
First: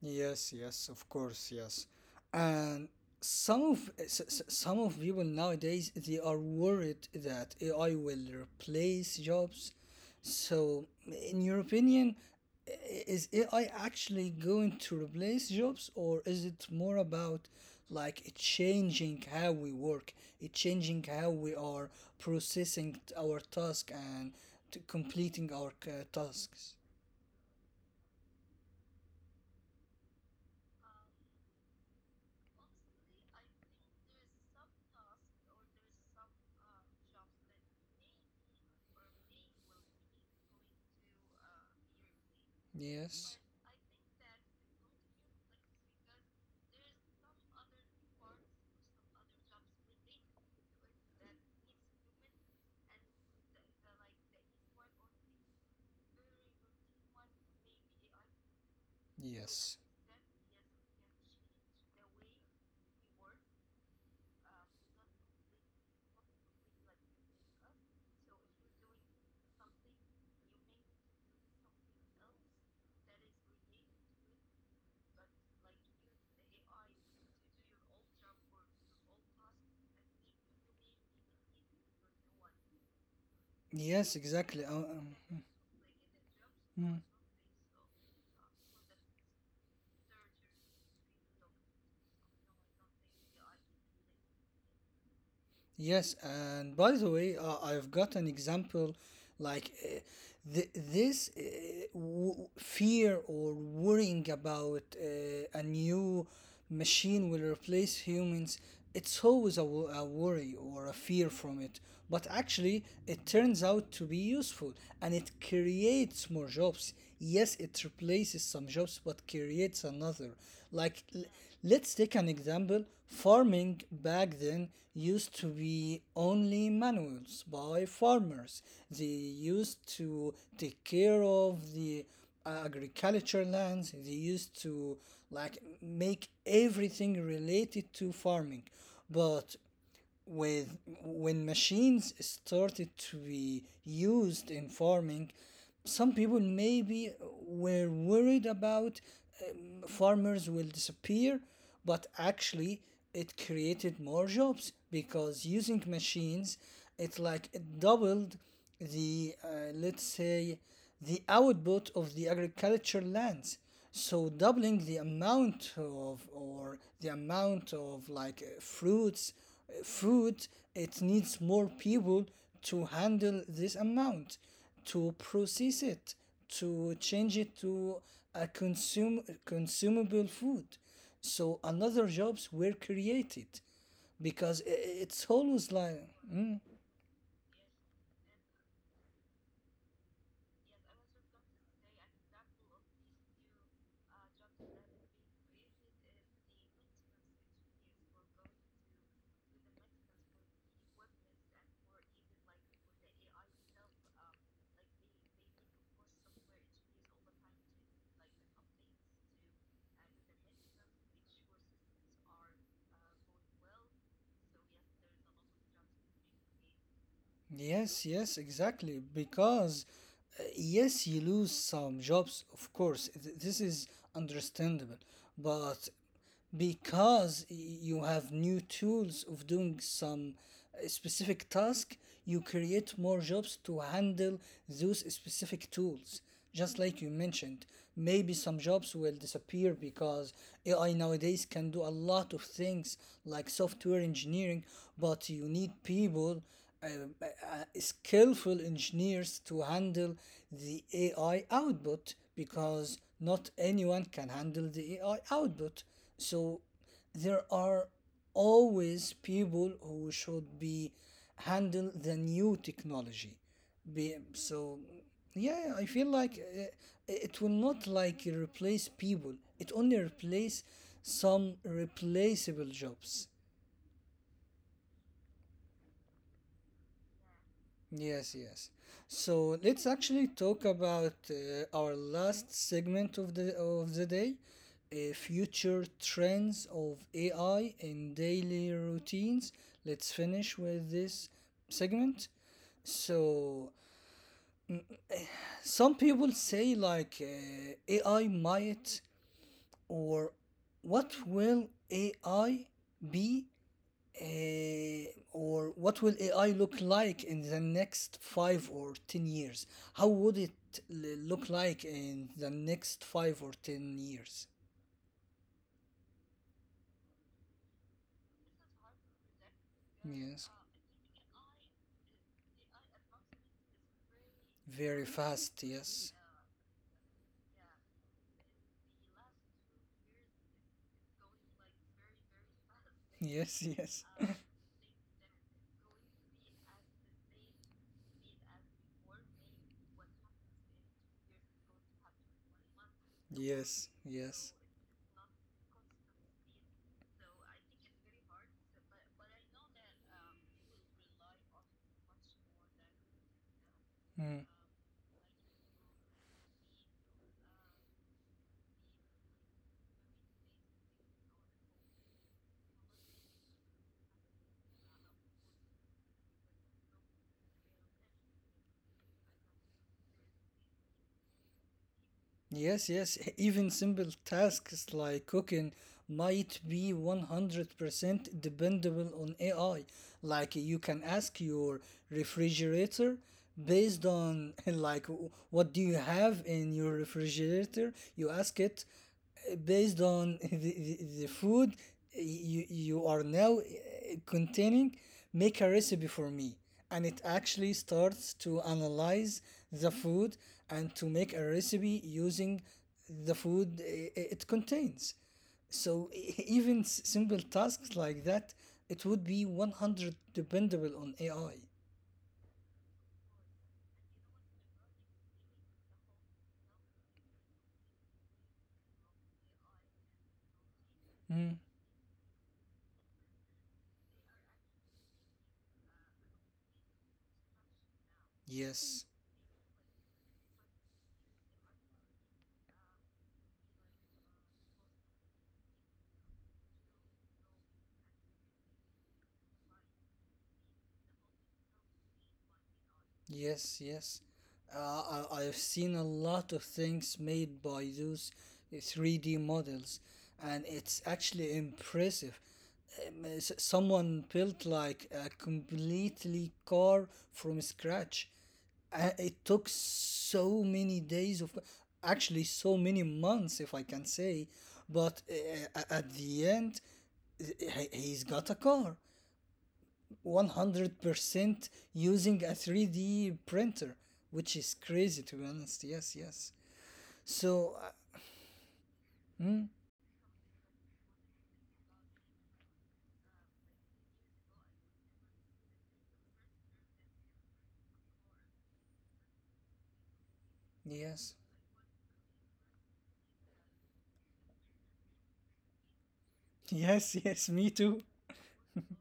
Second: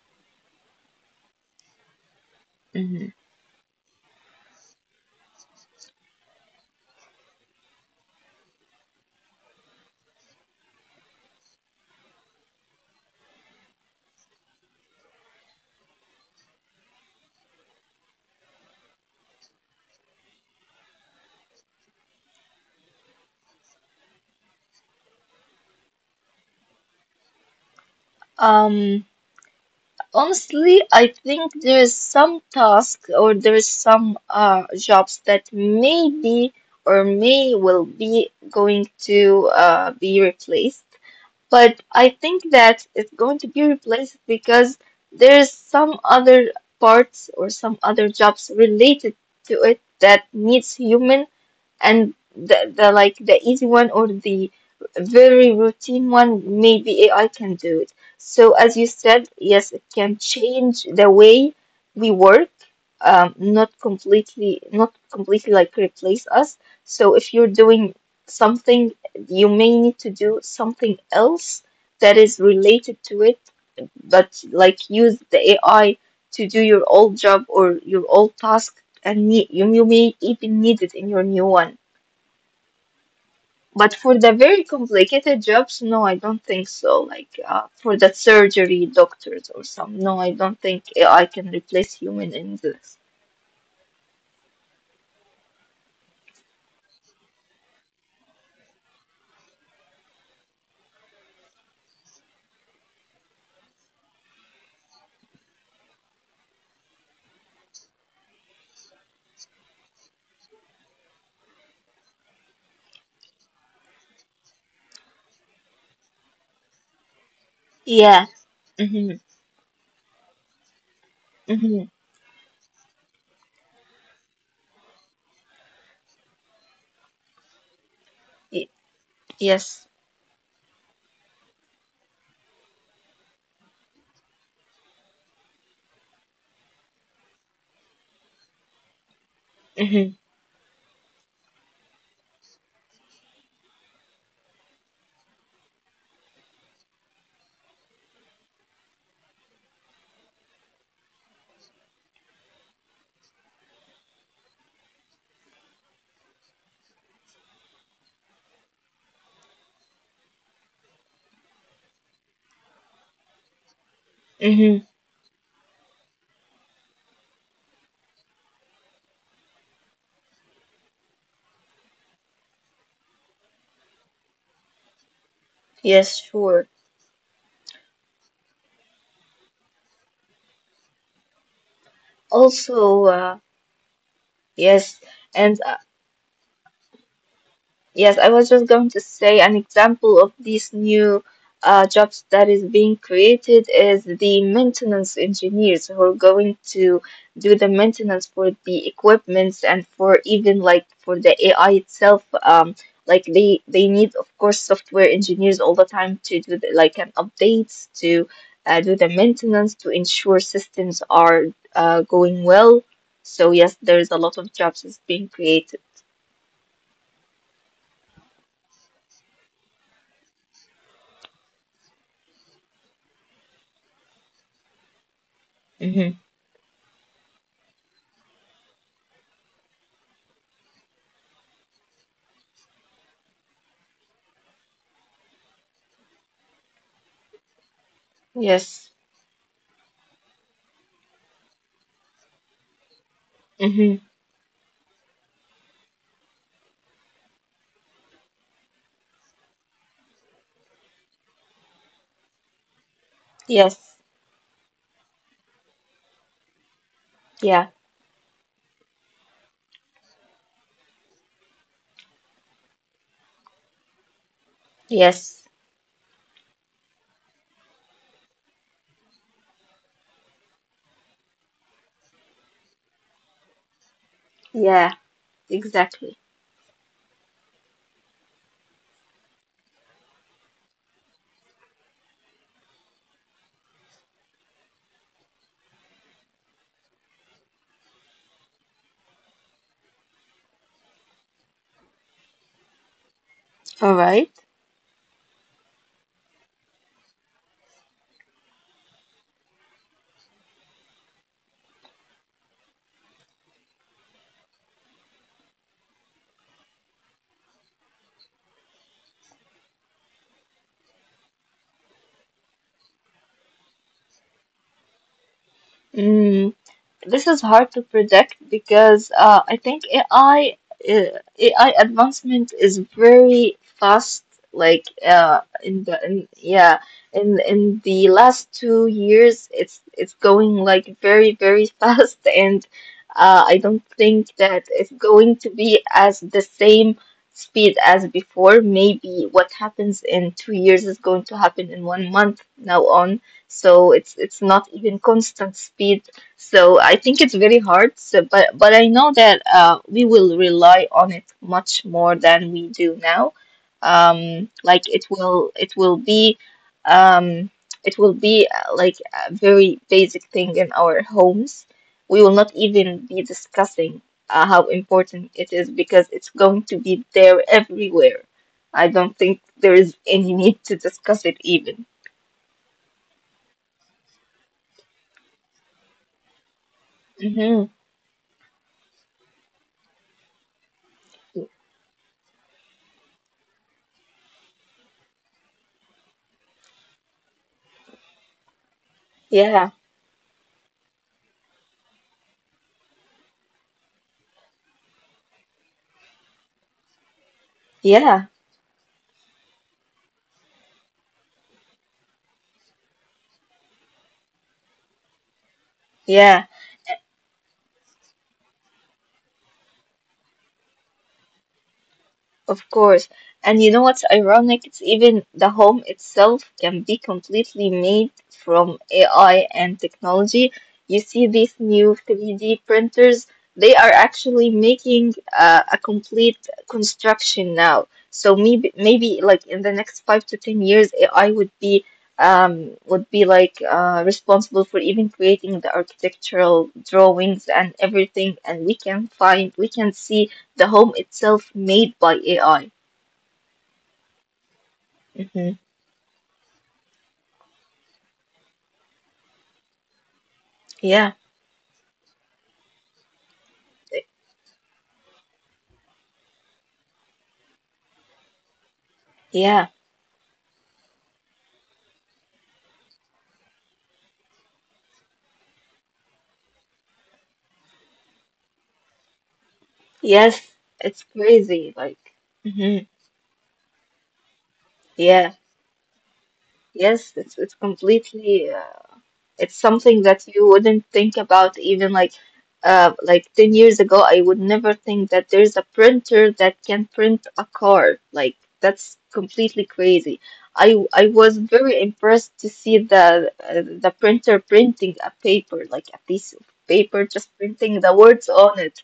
[SPEAKER 1] Yes, yes, of course, yes. And
[SPEAKER 2] Hmm.
[SPEAKER 1] some of s- s- some of people nowadays they are worried that A I will replace jobs. So, in your opinion, i- is A I actually going to replace jobs, or is it more about like it changing how we work, it changing how we are processing our task and t- completing our uh, tasks?
[SPEAKER 2] Um. Honestly, I think there is some task or there is some uh, jobs that maybe or may will be going to uh, be replaced. But I think that it's going
[SPEAKER 1] Yes.
[SPEAKER 2] to be replaced because there is some other parts or some other jobs related to it that needs human, and the, the like the easy one or the very routine one maybe A I can do it. So as you said, yes, it
[SPEAKER 1] Yes.
[SPEAKER 2] can change the way we work, um, not completely not completely like replace us. So if you're doing something, you may need to do something else that is related to it, but like use the A I to do your old job or your old task. And ne- you, you may even need it in your new one. But for
[SPEAKER 1] Yes,
[SPEAKER 2] the very
[SPEAKER 1] exactly. Uh,
[SPEAKER 2] complicated
[SPEAKER 1] um,
[SPEAKER 2] jobs, no, I don't think so.
[SPEAKER 1] mm,
[SPEAKER 2] Like uh, for the surgery doctors or some, no, I don't think I can replace human in this.
[SPEAKER 1] yes, and by the way, uh, I've got an example like uh, th- this uh, w- fear or worrying about uh, a new machine will replace humans. It's always a, wo- a worry or a fear from it, but actually, it turns out to be useful, and it creates more jobs. Yes, it
[SPEAKER 2] Yeah.
[SPEAKER 1] replaces some jobs
[SPEAKER 2] Mhm.
[SPEAKER 1] but creates another. Like, l-
[SPEAKER 2] Mhm.
[SPEAKER 1] let's take an example. Farming back then used to be only manuals by farmers.
[SPEAKER 2] Y-
[SPEAKER 1] They used
[SPEAKER 2] yes.
[SPEAKER 1] to take care of the uh, agriculture lands. They used to like make everything related to farming. But
[SPEAKER 2] Mhm.
[SPEAKER 1] with when machines started to be used in farming, some people maybe were worried about um, farmers will disappear, but actually it created more jobs because using machines, it like, it doubled the uh, let's say the output of the agriculture lands. So doubling
[SPEAKER 2] Mhm.
[SPEAKER 1] the amount of, or the amount of like uh, fruits, uh, fruit, it needs more people to handle this amount, to process it,
[SPEAKER 2] Yes, sure.
[SPEAKER 1] to change it to a consume consumable food. So another jobs were
[SPEAKER 2] Also, uh,
[SPEAKER 1] created because i- i-
[SPEAKER 2] yes,
[SPEAKER 1] it's
[SPEAKER 2] and
[SPEAKER 1] always
[SPEAKER 2] uh,
[SPEAKER 1] like. Hmm,
[SPEAKER 2] yes, I was just going to say an example of these new uh, jobs that is being created is the maintenance engineers who are going to do the maintenance for the equipments and for even like for the A I itself. Um, like they they need of course software engineers all the time to do the, like an updates to uh, do the maintenance to ensure systems are uh, going well. So yes, there's a lot of jobs is being created.
[SPEAKER 1] yes, yes, exactly. Because uh, yes, you lose some jobs, of course. Th- This is understandable. But
[SPEAKER 2] Hmm.
[SPEAKER 1] because y- you have new tools of doing some uh, specific task, you create more jobs to handle those specific tools. Just like you mentioned, maybe some jobs
[SPEAKER 2] Yes.
[SPEAKER 1] will disappear because A I nowadays can do a lot of things like
[SPEAKER 2] Hmm.
[SPEAKER 1] software engineering, but you need people, uh, uh, skillful engineers to handle the A I output, because
[SPEAKER 2] Yes.
[SPEAKER 1] not anyone can handle the A I output. So
[SPEAKER 2] Yeah.
[SPEAKER 1] there are always people who should be handle the new technology be, so
[SPEAKER 2] Yes.
[SPEAKER 1] yeah, yeah, I feel like uh, it will not like replace people. It only replace some replaceable jobs.
[SPEAKER 2] Yeah. Exactly.
[SPEAKER 1] Yes, yes. So let's actually talk about uh, our last segment of the of the day, uh, future trends of A I in daily routines. Let's finish with this segment.
[SPEAKER 2] All
[SPEAKER 1] So some people say like uh, A I might or what will A I be uh, or what will A I look like in the next five or ten years? How would it l- look like in the next five or ten years?
[SPEAKER 2] right. This is hard to predict because uh, I think
[SPEAKER 1] Yes,
[SPEAKER 2] AI uh, AI advancement is very fast. Like
[SPEAKER 1] very
[SPEAKER 2] uh, in
[SPEAKER 1] fast.
[SPEAKER 2] the in,
[SPEAKER 1] Yes,
[SPEAKER 2] yeah in in the last two years, it's it's going like very very fast, and uh, I don't
[SPEAKER 1] yes, yes,
[SPEAKER 2] think that it's going to be as the same speed as before. Maybe what happens in two years is going to happen in one month now on. So it's
[SPEAKER 1] yes,
[SPEAKER 2] it's not
[SPEAKER 1] yes.
[SPEAKER 2] even constant speed, so I think it's very hard. So, but but I know that uh, we will rely on it much more than we do now. Um,
[SPEAKER 1] Hmm.
[SPEAKER 2] like it will it will be um, it will be uh, like a very basic thing in our homes. We will not even be discussing uh, how important it is because it's going to be there everywhere. I don't think there is any need to discuss it even.
[SPEAKER 1] Yes, yes, even simple tasks like cooking might be
[SPEAKER 2] Hmm.
[SPEAKER 1] one hundred percent dependable on A I. Like you can ask your refrigerator based on like w- what do you have in your refrigerator? You ask it
[SPEAKER 2] Yeah,
[SPEAKER 1] based on the, the, the food you, you are now uh, containing, make a recipe for me. And it actually
[SPEAKER 2] yeah,
[SPEAKER 1] starts to analyze the food and to make a recipe using the food i- i- it contains. So e-
[SPEAKER 2] yeah.
[SPEAKER 1] even s- simple tasks like that, it would be one hundred dependable on A I.
[SPEAKER 2] Of course. And you know what's ironic? It's even the home itself can be completely made from A I and technology. You see these
[SPEAKER 1] Mm,
[SPEAKER 2] new three D printers, they are actually making uh, a complete construction now. So maybe
[SPEAKER 1] yes.
[SPEAKER 2] maybe like in the next five to ten years, A I would be um would be like uh, responsible for even creating the architectural drawings and everything, and we can find we can see the home itself made by A I.
[SPEAKER 1] Yes, yes. Uh, I,
[SPEAKER 2] Hmm.
[SPEAKER 1] I've seen a lot of things made by those three D models, and it's
[SPEAKER 2] Yeah.
[SPEAKER 1] actually impressive. Um, uh, s- someone built like a completely car from scratch. Uh, it took
[SPEAKER 2] Yeah.
[SPEAKER 1] so many days, of actually so many months, if I can say. But uh, a- at the end, he- he's got a car
[SPEAKER 2] Yes. It's
[SPEAKER 1] one hundred percent
[SPEAKER 2] crazy. Like,
[SPEAKER 1] using a
[SPEAKER 2] hmm.
[SPEAKER 1] three D printer, which is crazy to
[SPEAKER 2] Yeah.
[SPEAKER 1] be honest. Yes, yes.
[SPEAKER 2] Yes. It's it's
[SPEAKER 1] So, uh,
[SPEAKER 2] completely. Uh,
[SPEAKER 1] hmm,
[SPEAKER 2] It's something that you wouldn't think about even like uh like ten years ago. I would never think that there's a printer that can print a card. Like that's completely crazy. I I
[SPEAKER 1] yes.
[SPEAKER 2] was very impressed to see the uh, the printer printing a paper, like a piece of
[SPEAKER 1] Yes,
[SPEAKER 2] paper, just
[SPEAKER 1] yes, me
[SPEAKER 2] printing
[SPEAKER 1] too.
[SPEAKER 2] the words on it.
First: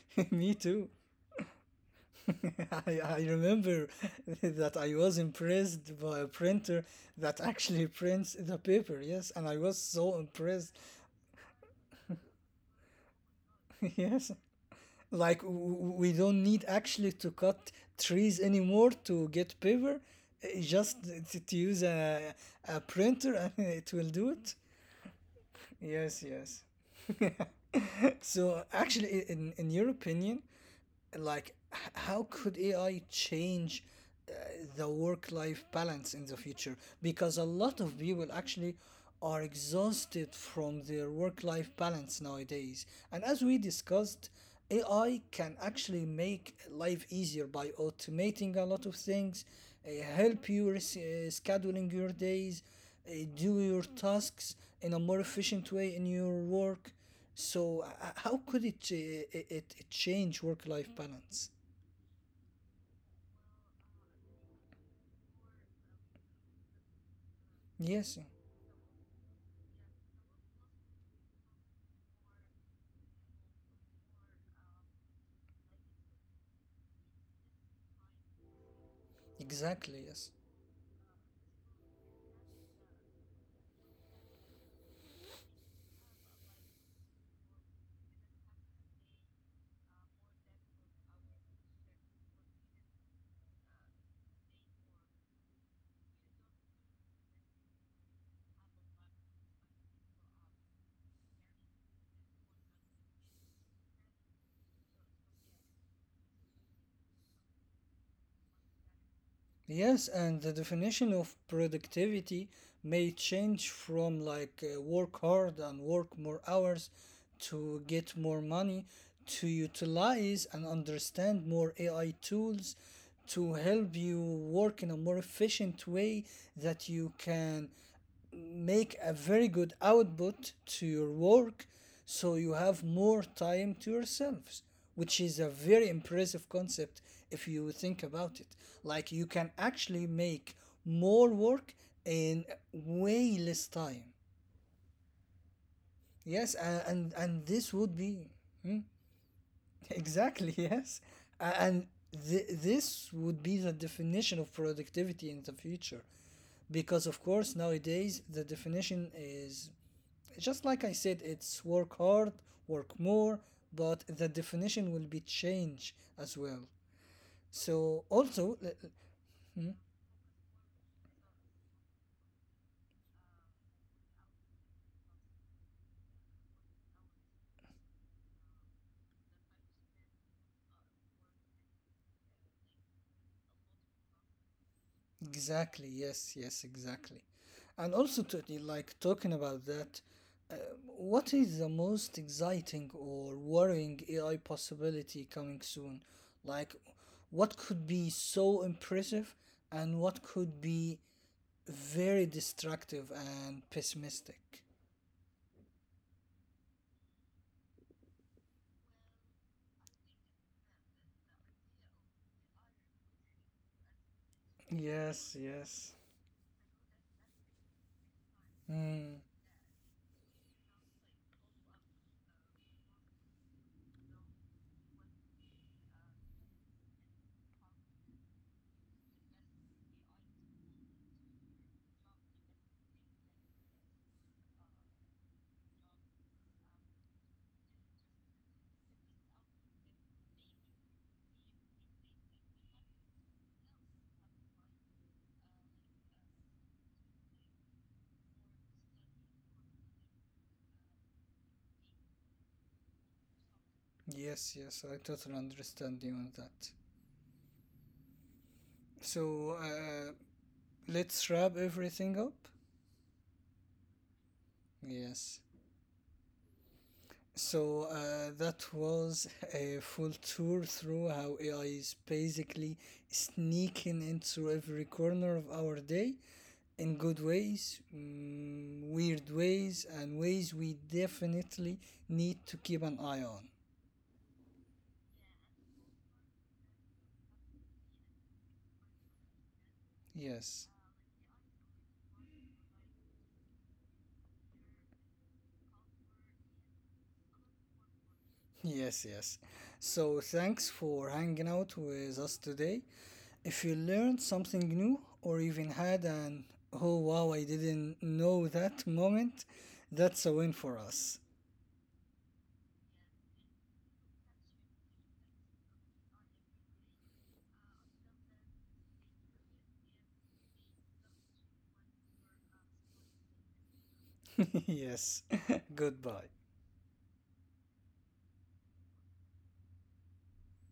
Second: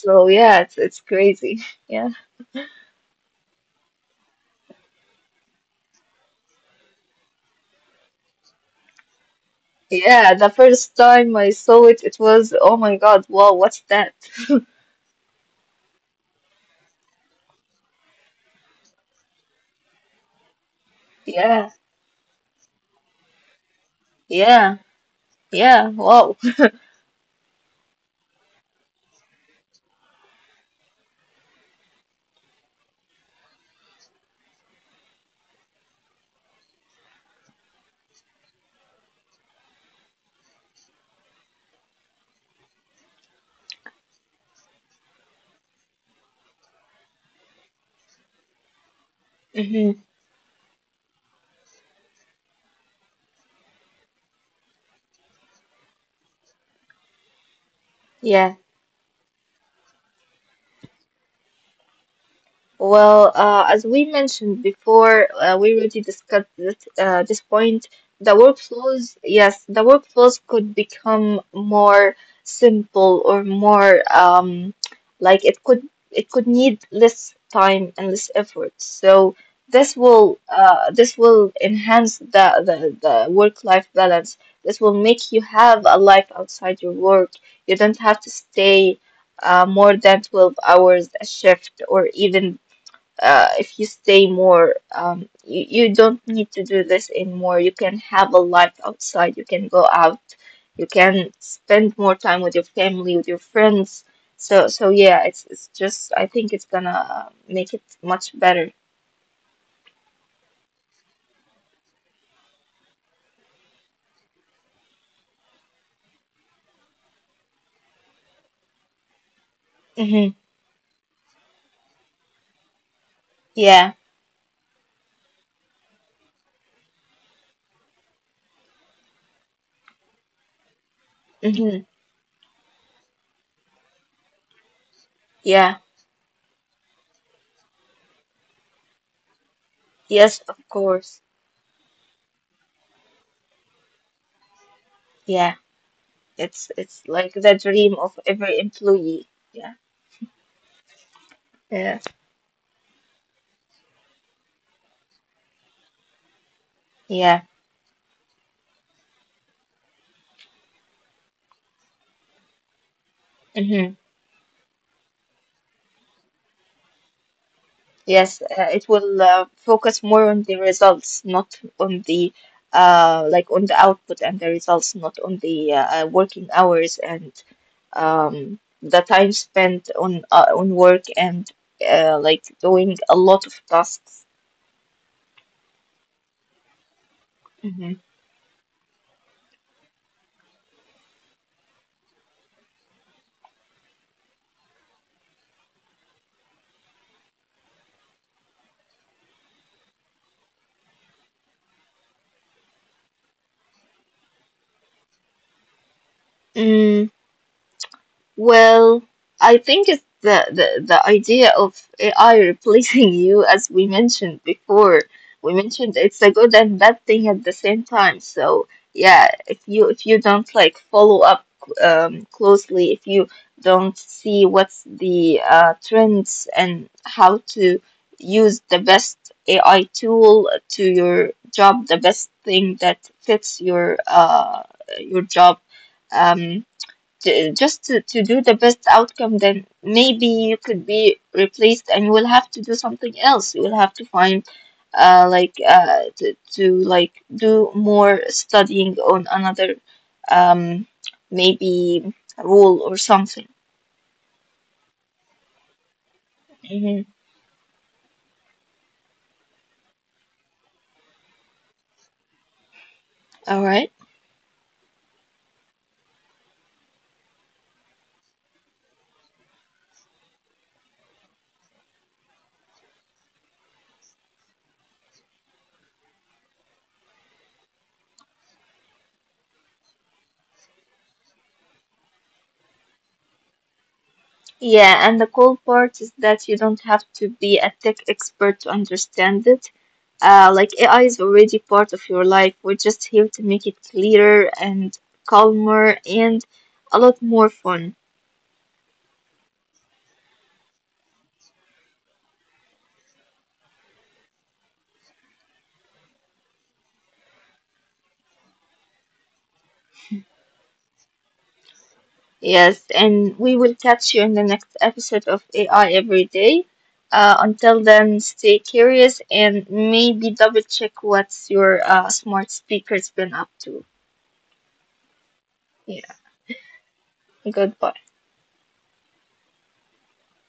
[SPEAKER 2] So
[SPEAKER 1] Me
[SPEAKER 2] yeah, it's
[SPEAKER 1] too.
[SPEAKER 2] it's crazy. Yeah.
[SPEAKER 1] I, I remember that I was impressed by a printer that actually prints the paper, yes, and I was so
[SPEAKER 2] Yeah, the
[SPEAKER 1] impressed.
[SPEAKER 2] first time I saw it, it was, oh my God, wow, what's that?
[SPEAKER 1] Yes, like w- we don't need actually to cut trees anymore to get paper, uh, just to, to
[SPEAKER 2] Yeah,
[SPEAKER 1] use a, a printer and it will do it.
[SPEAKER 2] yeah, yeah,
[SPEAKER 1] Yes,
[SPEAKER 2] wow.
[SPEAKER 1] yes. So actually, i- in, in your opinion, like h- how could A I change uh, the work-life balance in the future? Because a lot of people actually are exhausted from their work-life balance nowadays. And as we discussed, A I can actually make life easier by automating a lot of things, uh,
[SPEAKER 2] Mm-hmm.
[SPEAKER 1] help you res- uh, scheduling your days, uh, do your tasks in a more efficient way in your work. So uh, uh, how
[SPEAKER 2] Yeah.
[SPEAKER 1] could it uh, it, it change work-life balance?
[SPEAKER 2] Well, uh, as we mentioned before, uh, we already discussed this, uh, this point.
[SPEAKER 1] Yes,
[SPEAKER 2] The workflows, yes, the workflows could become more simple or more um, like it could it could need less time and less effort. So this
[SPEAKER 1] exactly. Yes,
[SPEAKER 2] will uh, this will enhance the, the, the work-life balance. This will make you have a life outside your work. You don't have to stay uh, more than twelve hours a shift, or even uh, if you stay more, um, you, you don't need to do this anymore. You can have a life outside. You can go out. You can spend more time with your family, with your friends. So, so yeah, it's it's just I think it's gonna uh, make it much better.
[SPEAKER 1] yes, and the definition of productivity may change from like uh, work hard and work more hours to get more money, to
[SPEAKER 2] Mm-hmm.
[SPEAKER 1] utilize and understand more A I tools to
[SPEAKER 2] Yeah.
[SPEAKER 1] help you work in a more efficient way, that you can make a very good output to your work,
[SPEAKER 2] Mm-hmm.
[SPEAKER 1] so you have more time to yourselves, which is a
[SPEAKER 2] Yeah.
[SPEAKER 1] very impressive concept if you think about it. Like you can actually
[SPEAKER 2] Yes,
[SPEAKER 1] make
[SPEAKER 2] of course.
[SPEAKER 1] more work in way less time.
[SPEAKER 2] Yeah.
[SPEAKER 1] Yes
[SPEAKER 2] It's
[SPEAKER 1] a-
[SPEAKER 2] it's
[SPEAKER 1] and
[SPEAKER 2] like
[SPEAKER 1] and
[SPEAKER 2] the
[SPEAKER 1] this would
[SPEAKER 2] dream
[SPEAKER 1] be
[SPEAKER 2] of every
[SPEAKER 1] hmm,
[SPEAKER 2] employee. Yeah.
[SPEAKER 1] exactly, yes. A- and
[SPEAKER 2] Yeah.
[SPEAKER 1] th- this would be the definition of productivity in the future, because of
[SPEAKER 2] Yeah.
[SPEAKER 1] course nowadays the definition is just like I said, it's work hard, work more,
[SPEAKER 2] Mm-hmm.
[SPEAKER 1] but the definition will be changed as well. So
[SPEAKER 2] Yes,
[SPEAKER 1] also,
[SPEAKER 2] uh, it will uh,
[SPEAKER 1] hmm,
[SPEAKER 2] focus more on the results, not on the uh, like on the output and the results, not on the uh, uh, working hours and um, the time spent on uh, on work and uh, like doing a lot of tasks.
[SPEAKER 1] exactly, yes, yes, exactly. And
[SPEAKER 2] Mhm.
[SPEAKER 1] also, to, like talking about that, uh, what is the most exciting or worrying A I possibility coming soon? Like, what could be so impressive and what could be very destructive and pessimistic?
[SPEAKER 2] Mm, well, I think it's the, the, the idea of A I replacing you, as we mentioned before.
[SPEAKER 1] Yes,
[SPEAKER 2] We
[SPEAKER 1] yes.
[SPEAKER 2] mentioned it's a good and bad thing at the same time. So
[SPEAKER 1] Mm,
[SPEAKER 2] yeah, if you if you don't like follow up um, closely, if you don't see what's the uh, trends and how to use the best A I tool to your job, the best thing that fits your uh, your job. Um, j- just to, to do the best outcome, then maybe you could be replaced and you will have to do something else. You will have to find uh like uh to, to like do more studying on another um maybe role or something.
[SPEAKER 1] yes, yes, I totally understand you on that.
[SPEAKER 2] Mm-hmm.
[SPEAKER 1] So uh, let's wrap everything up.
[SPEAKER 2] All right.
[SPEAKER 1] Yes. So uh, that was a full tour through how A I is basically sneaking into every corner of our day in good ways, mm, weird ways, and ways we definitely need to keep an eye on.
[SPEAKER 2] Yeah, and the cool part is that you don't have to be a tech expert to understand it. Uh,
[SPEAKER 1] Yes.
[SPEAKER 2] like A I is already part of your life. We're just here to make it clearer and calmer and a lot more fun.
[SPEAKER 1] Yes, yes. So thanks for hanging out with us today. If you learned something new or even had an oh wow, I didn't know that moment, that's a win for us.
[SPEAKER 2] Yes, and we will catch you in the next episode of A I Every Day. Uh, until then, stay curious and maybe double check what's your uh, smart speaker's been up to.
[SPEAKER 1] Yes, goodbye.
[SPEAKER 2] Yeah, goodbye.